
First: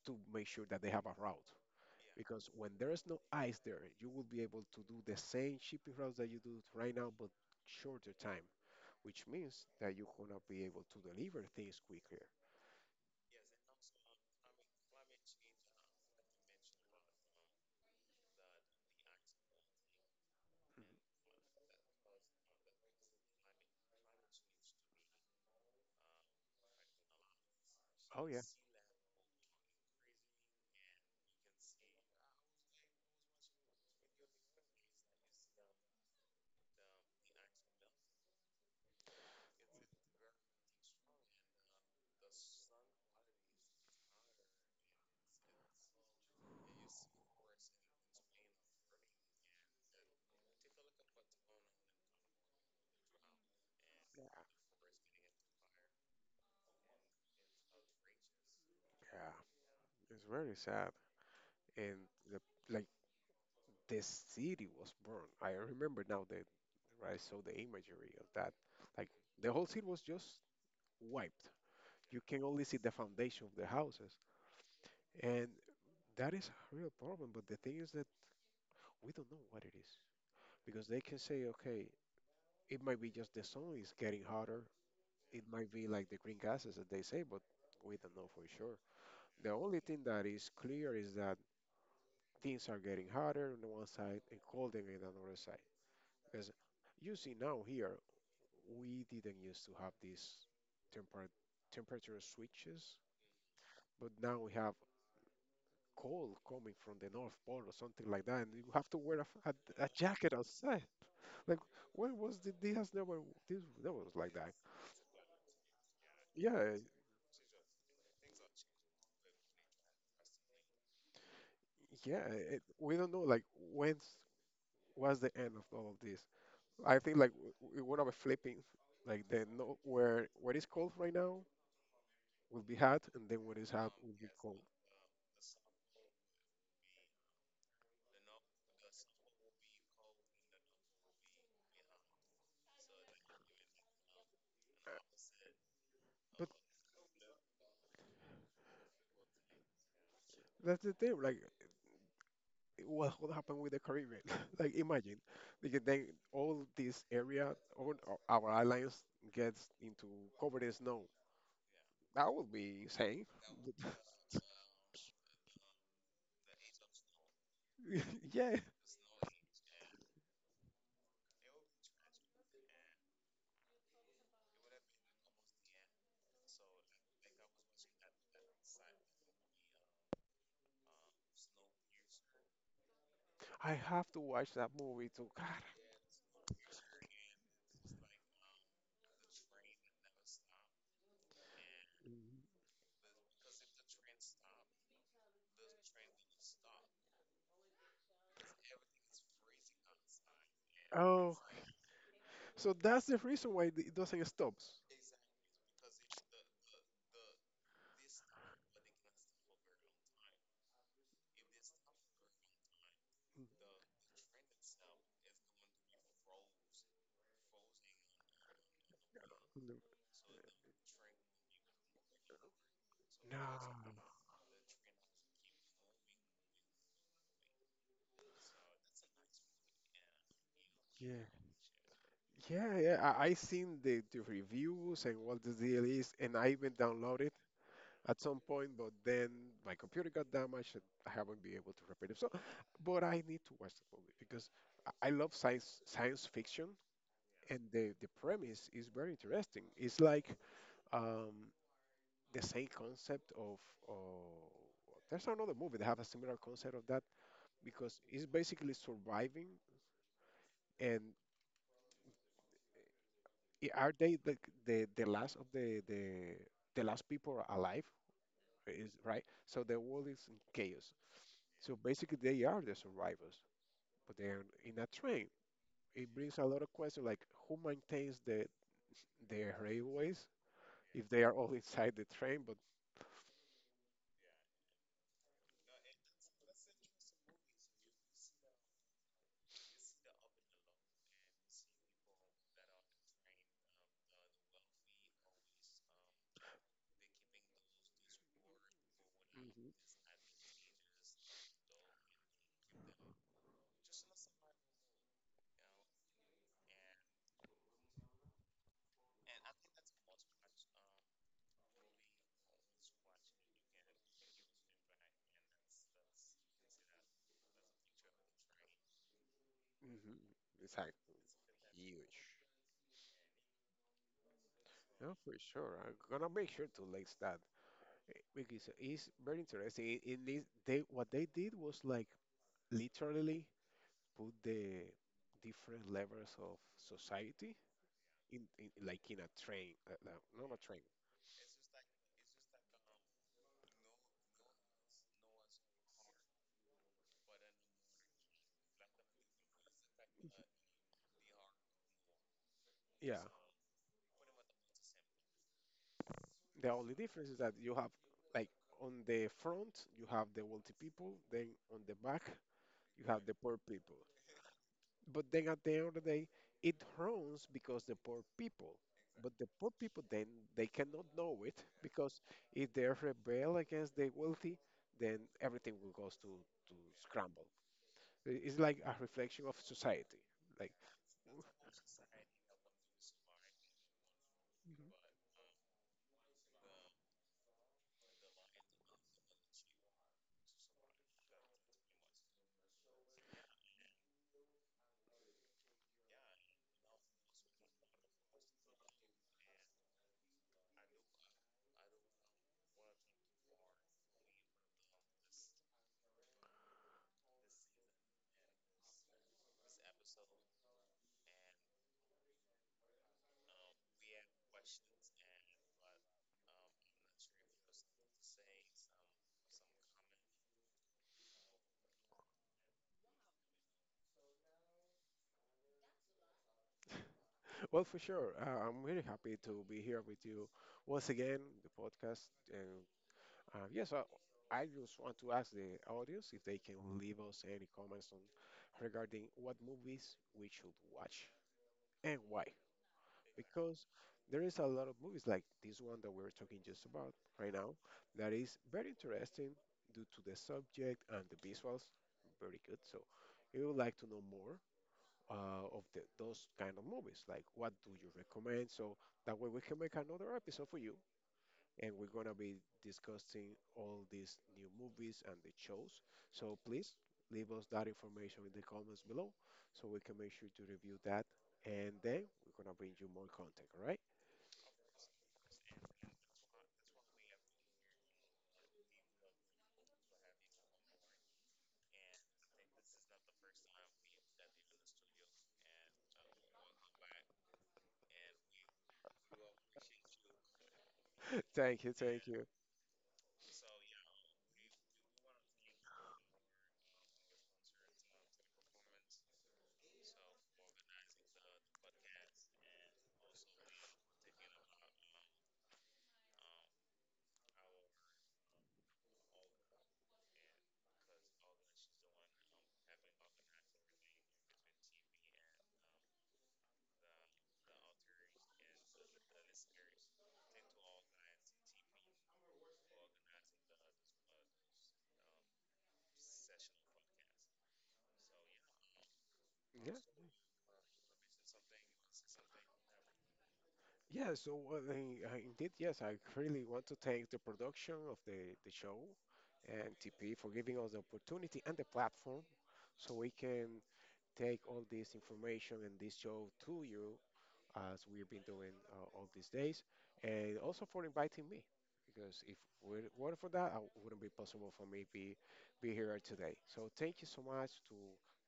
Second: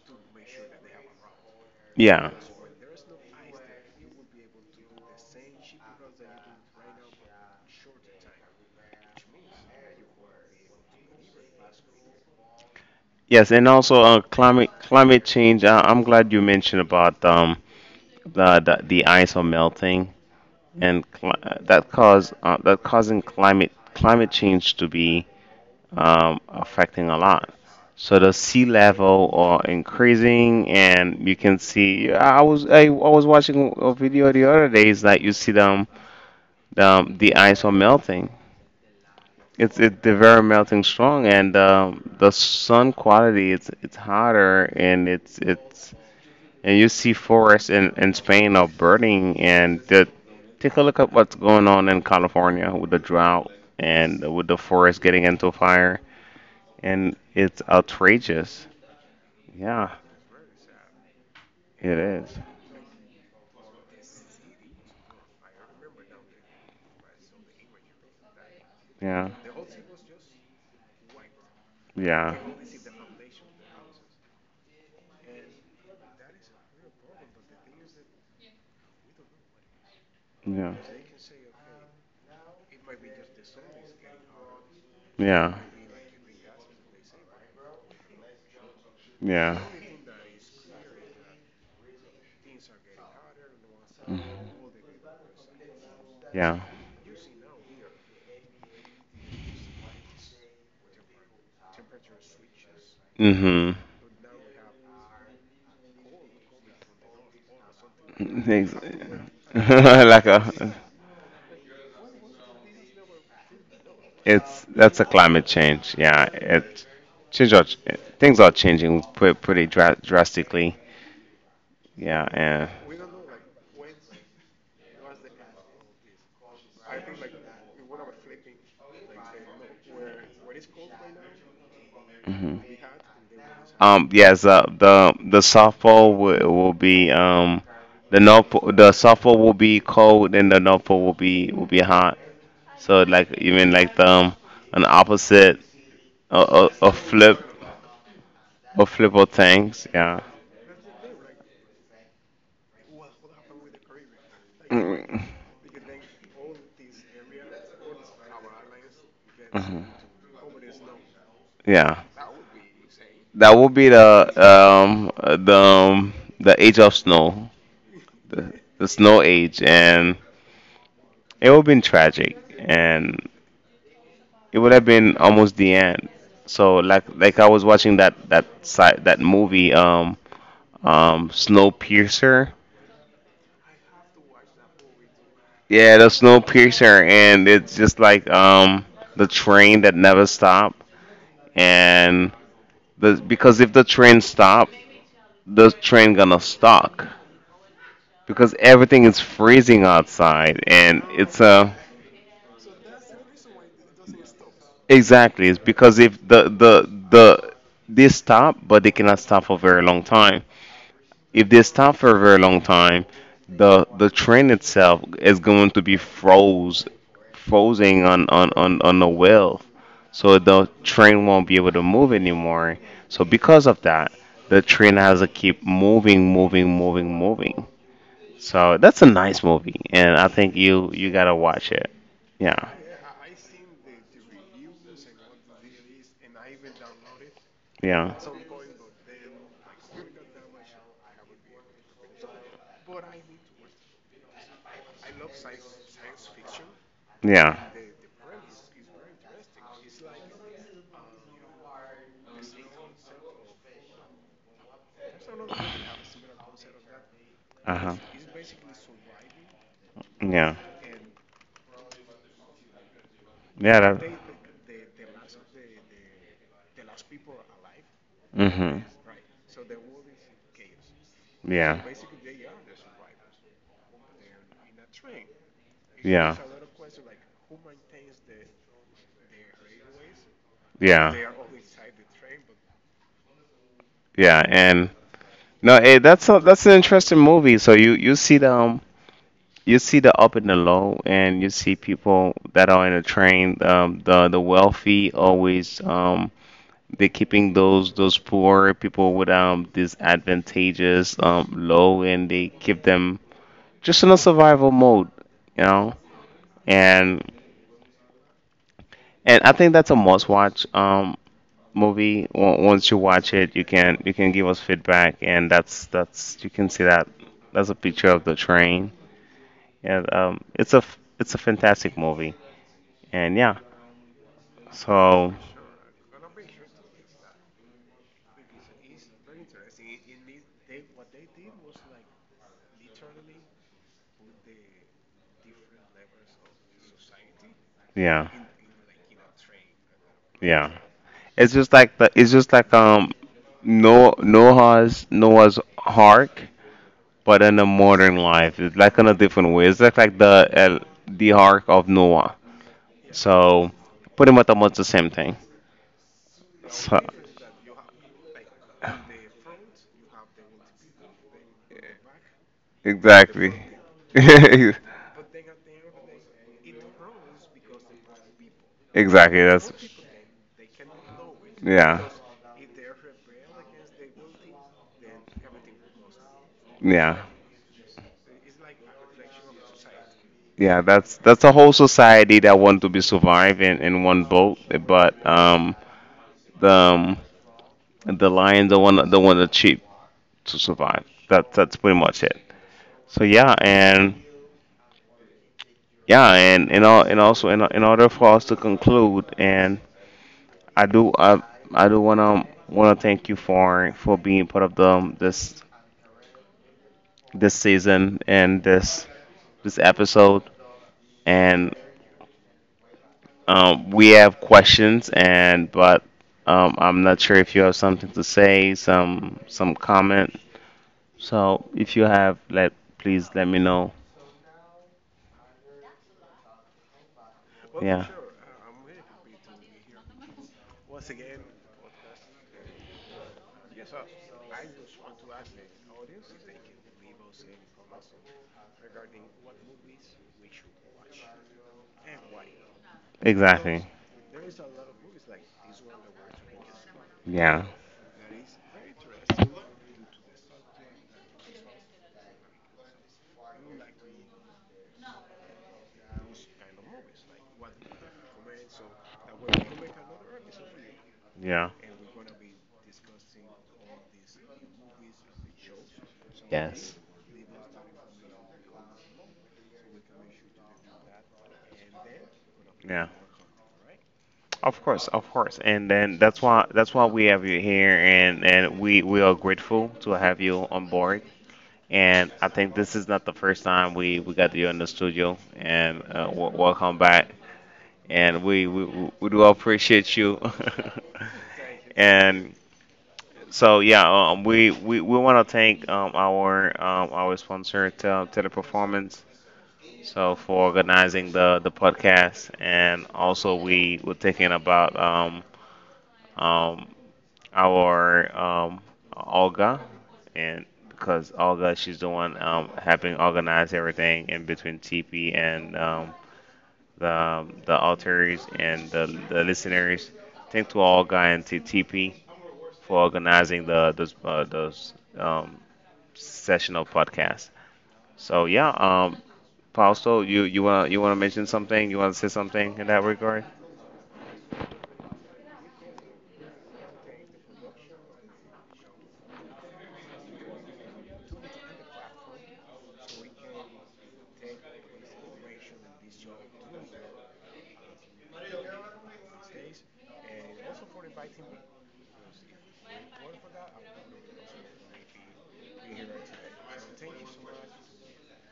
S2: to make sure that they have a route.
S1: Yeah.
S2: Because when there is no ice there, you will be able to do the same shipping routes that you do right now, but shorter time, which means that you're gonna be able to deliver things quicker.
S1: Yes, and also climate change. I'm glad you mentioned about the ice are melting and that cause that causing climate change to be affecting a lot. So
S2: Oh
S1: the
S2: yeah.
S1: sea level are increasing, and you can see. I was watching a video the other day. It's like you see them, the ice are melting. They're very melting strong, and the sun quality it's hotter, and it's and you see forests in Spain are burning, and take a look at what's going on in California with the drought and
S2: Yeah.
S1: with the forest getting into fire, and it's outrageous.
S2: Yeah.
S1: Yeah,
S2: It's very sad.
S1: it
S2: And
S1: is.
S2: the like the city was burned. I remember now that I saw the imagery of that. Like
S1: Yeah,
S2: the whole city was just wiped. You
S1: yeah, yeah,
S2: can only see the foundation of the houses. And that is a real problem. But the thing is that we don't know what it is. Because they can say, okay, it might be just the sun is getting hotter, it
S1: yeah,
S2: might be like the green gases that they say, but we don't know for sure. The
S1: yeah.
S2: only thing that is clear is that things are getting hotter on one side and
S1: Mhm.
S2: colder on another side. Because
S1: Yeah.
S2: you see now here, we didn't used to have these temper temperature switches,
S1: Mhm.
S2: but now we have cold coming from the North Pole or something like that, and you have to wear a, a
S1: Like
S2: jacket
S1: a,
S2: outside. Like, when was the, this has never, this never was like that.
S1: it's that's a climate change. Yeah,
S2: Yeah,
S1: change. Are, things are changing pretty drastically.
S2: yeah,
S1: Yeah,
S2: it,
S1: and
S2: we don't know like when what's the end of all of this? I think like when I'm flipping, like the no, where what is cold right now
S1: hmm.
S2: will be hot, and then what is hot will be
S1: Yes,
S2: cold.
S1: the softball will be the north the south pole will be cold and the north pole will be hot. So like even like the an opposite
S2: But
S1: a flip, a flip of things. Yeah.
S2: that's the thing. Like what happened with the Caribbean? Like imagine,
S1: Mm,
S2: because then all this area, our islands
S1: mhm.
S2: gets
S1: Cool.
S2: into covered in snow.
S1: Yeah.
S2: That would be insane.
S1: That will be um the um, the age of snow. the,
S2: Yeah,
S1: the snow age, and it would have been tragic, and it would have been almost the end. So like I was watching that that side that movie Snowpiercer.
S2: I have to watch that movie too. God.
S1: Yeah, the Snowpiercer, and it's just like the train that never stopped, and the because if the train stop, the train gonna stop because everything is freezing outside, and
S2: Oh,
S1: it's a
S2: so that's the reason why it doesn't stop.
S1: exactly, it's because if they stop, but they cannot stop for very long time. If they stop for a very long time,
S2: No.
S1: the train itself is going to be frozen on the wheel. So the train won't be able to move anymore. So because of
S2: No.
S1: that, the train has to keep moving, moving, moving, moving. So that's a nice movie, and I think you
S2: Yeah.
S1: gotta watch it. Yeah.
S2: Yeah, yeah. I seen the reviews and what the deal is, and I even downloaded
S1: Yeah.
S2: at some point, but then my computer got damaged and I haven't been able to repair it. So, but I need to watch the movie because I love science fiction,
S1: Yeah.
S2: and the premise is very interesting. It's like um, the same concept of there's another movie that have a similar concept of that
S1: Uh-huh.
S2: because it's basically surviving
S1: Yeah.
S2: and
S1: Yeah.
S2: are they the the last of the the last people alive
S1: Hmm.
S2: is right, so the world is in chaos, so
S1: Yeah.
S2: basically they are the survivors, but they are in a train. It
S1: Yeah.
S2: brings a lot of questions like who maintains the railways if
S1: Yeah.
S2: they are all inside the train but
S1: Yeah, and no, hey, that's that's an interesting movie. So you see the up and the low, and you see people that are in a train. The wealthy always they're keeping those poor people with
S2: Mhm.
S1: these advantageous low, and they keep them just in a survival mode, you know. and and I think that's a must watch movie. Once you watch it, you can give us feedback, and that's you can see that that's a picture of the train, and
S2: Hmm.
S1: it's
S2: Exactly.
S1: it's a fantastic movie.
S2: Huge.
S1: And yeah,
S2: No,
S1: so
S2: for sure. I'm gonna make sure to list that, eh, because it's very interesting. They what they did was like literally put the different levels of society
S1: yeah,
S2: in like in a train, not a
S1: yeah.
S2: train.
S1: It's just like the it's just like um Noah's Ark, but in a modern life. It's like in a different way. It's like the Ark of Noah.
S2: Yeah.
S1: So pretty much almost the same thing.
S2: The only
S1: So
S2: difference is that you have like on the front you have the wealthy people, then on the back you have the
S1: exactly,
S2: poor people. But then at the end of the day, it runs because the poor people. But
S1: exactly.
S2: the
S1: That's
S2: poor people then they cannot know it
S1: yeah,
S2: because if they rebel against the wealthy, then everything will go to
S1: yeah,
S2: scramble. I- It's like a reflection of society. Like
S1: yeah. That's a whole society that want to be surviving in one boat, but. The, um, the lion, the one that cheap to survive. That that's pretty much it. So yeah, and yeah, and all, and also in order for us to conclude, and I do I, I do wanna thank you for being part of the this season and this episode. And we have questions, and but I'm not sure if you have something to say, some comment. So if you have, let please let me know.
S2: well, for
S1: Yeah.
S2: sure, I'm really happy to be here
S1: b
S2: with you once again, the podcast, and Uh, yes, I, I just want to ask the audience if they can leave us any comments on regarding what movies we should watch and why.
S1: me. Exactly.
S2: Because there is a lot of movies like this one that we're talking just about
S1: Those.
S2: right
S1: Yeah.
S2: now that is very interesting due to the subject and the visuals, very good. So, if you would like to know more of those kind of movies, like what do you recommend? So that way we can make another episode for you,
S1: Yeah.
S2: and we're going to be discussing all these new movies and the shows. So
S1: Yes.
S2: please leave us that information in the comments below so we can make sure to review that. And then we're going to bring
S1: Yeah.
S2: you more content, all right?
S1: Of course, of course. And then that's why we have you here, and we are grateful to have you on board. And I think this is not the first time we got you in the studio, and welcome back. And we do appreciate you.
S2: Thank you, thank you.
S1: And so yeah, we want to thank our sponsor to the performance so for organizing the podcast, and also we were thinking about um our Olga, and because Olga she's the one helping organize everything in between TP and the alters and the listeners. Thank to Olga and to TP for organizing the those sessional podcast. So yeah,
S2: Yeah.
S1: Fausto, you want to mention something? You want to say something in that regard?
S2: Yeah, so indeed, yes, I really want to thank the production of the show and TP for giving us the opportunity and the platform so we can take all this information and this show to you as we've been doing all these days, and also for inviting me. Because if it weren't for that, it wouldn't be possible for me be here today. So thank you so much to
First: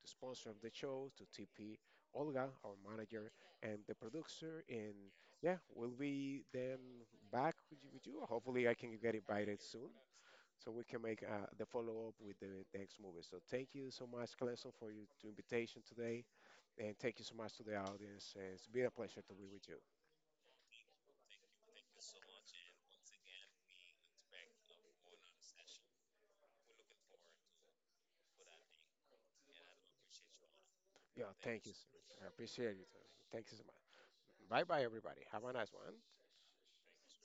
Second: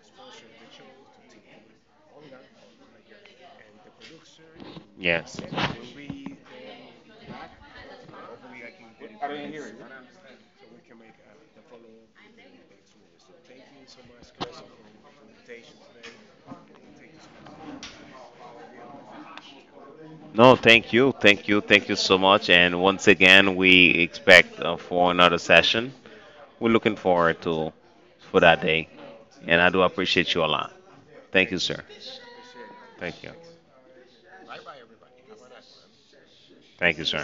S2: the sponsor of the show, to TP, Olga, our manager, and the producer. And
S1: Yes.
S2: yeah, we'll be then back with you. With you. Hopefully, I can get invited soon so we can make the follow-up with the next movie. So thank you so much, Clemson, for your to invitation today, and thank you so much to the audience. And it's been a pleasure to be with you.
S1: No, thank you, thank you, thank you so much. And once again, we expect for another session. We're looking forward to for that day, and I do appreciate you a lot.
S2: Yeah,
S1: Thank you,
S2: thank you,
S1: sir.
S2: sir. I appreciate you, sir.
S1: Thank you.
S2: Thank you so much. Bye-bye, everybody. Have a nice one.
S1: Thank you, sir.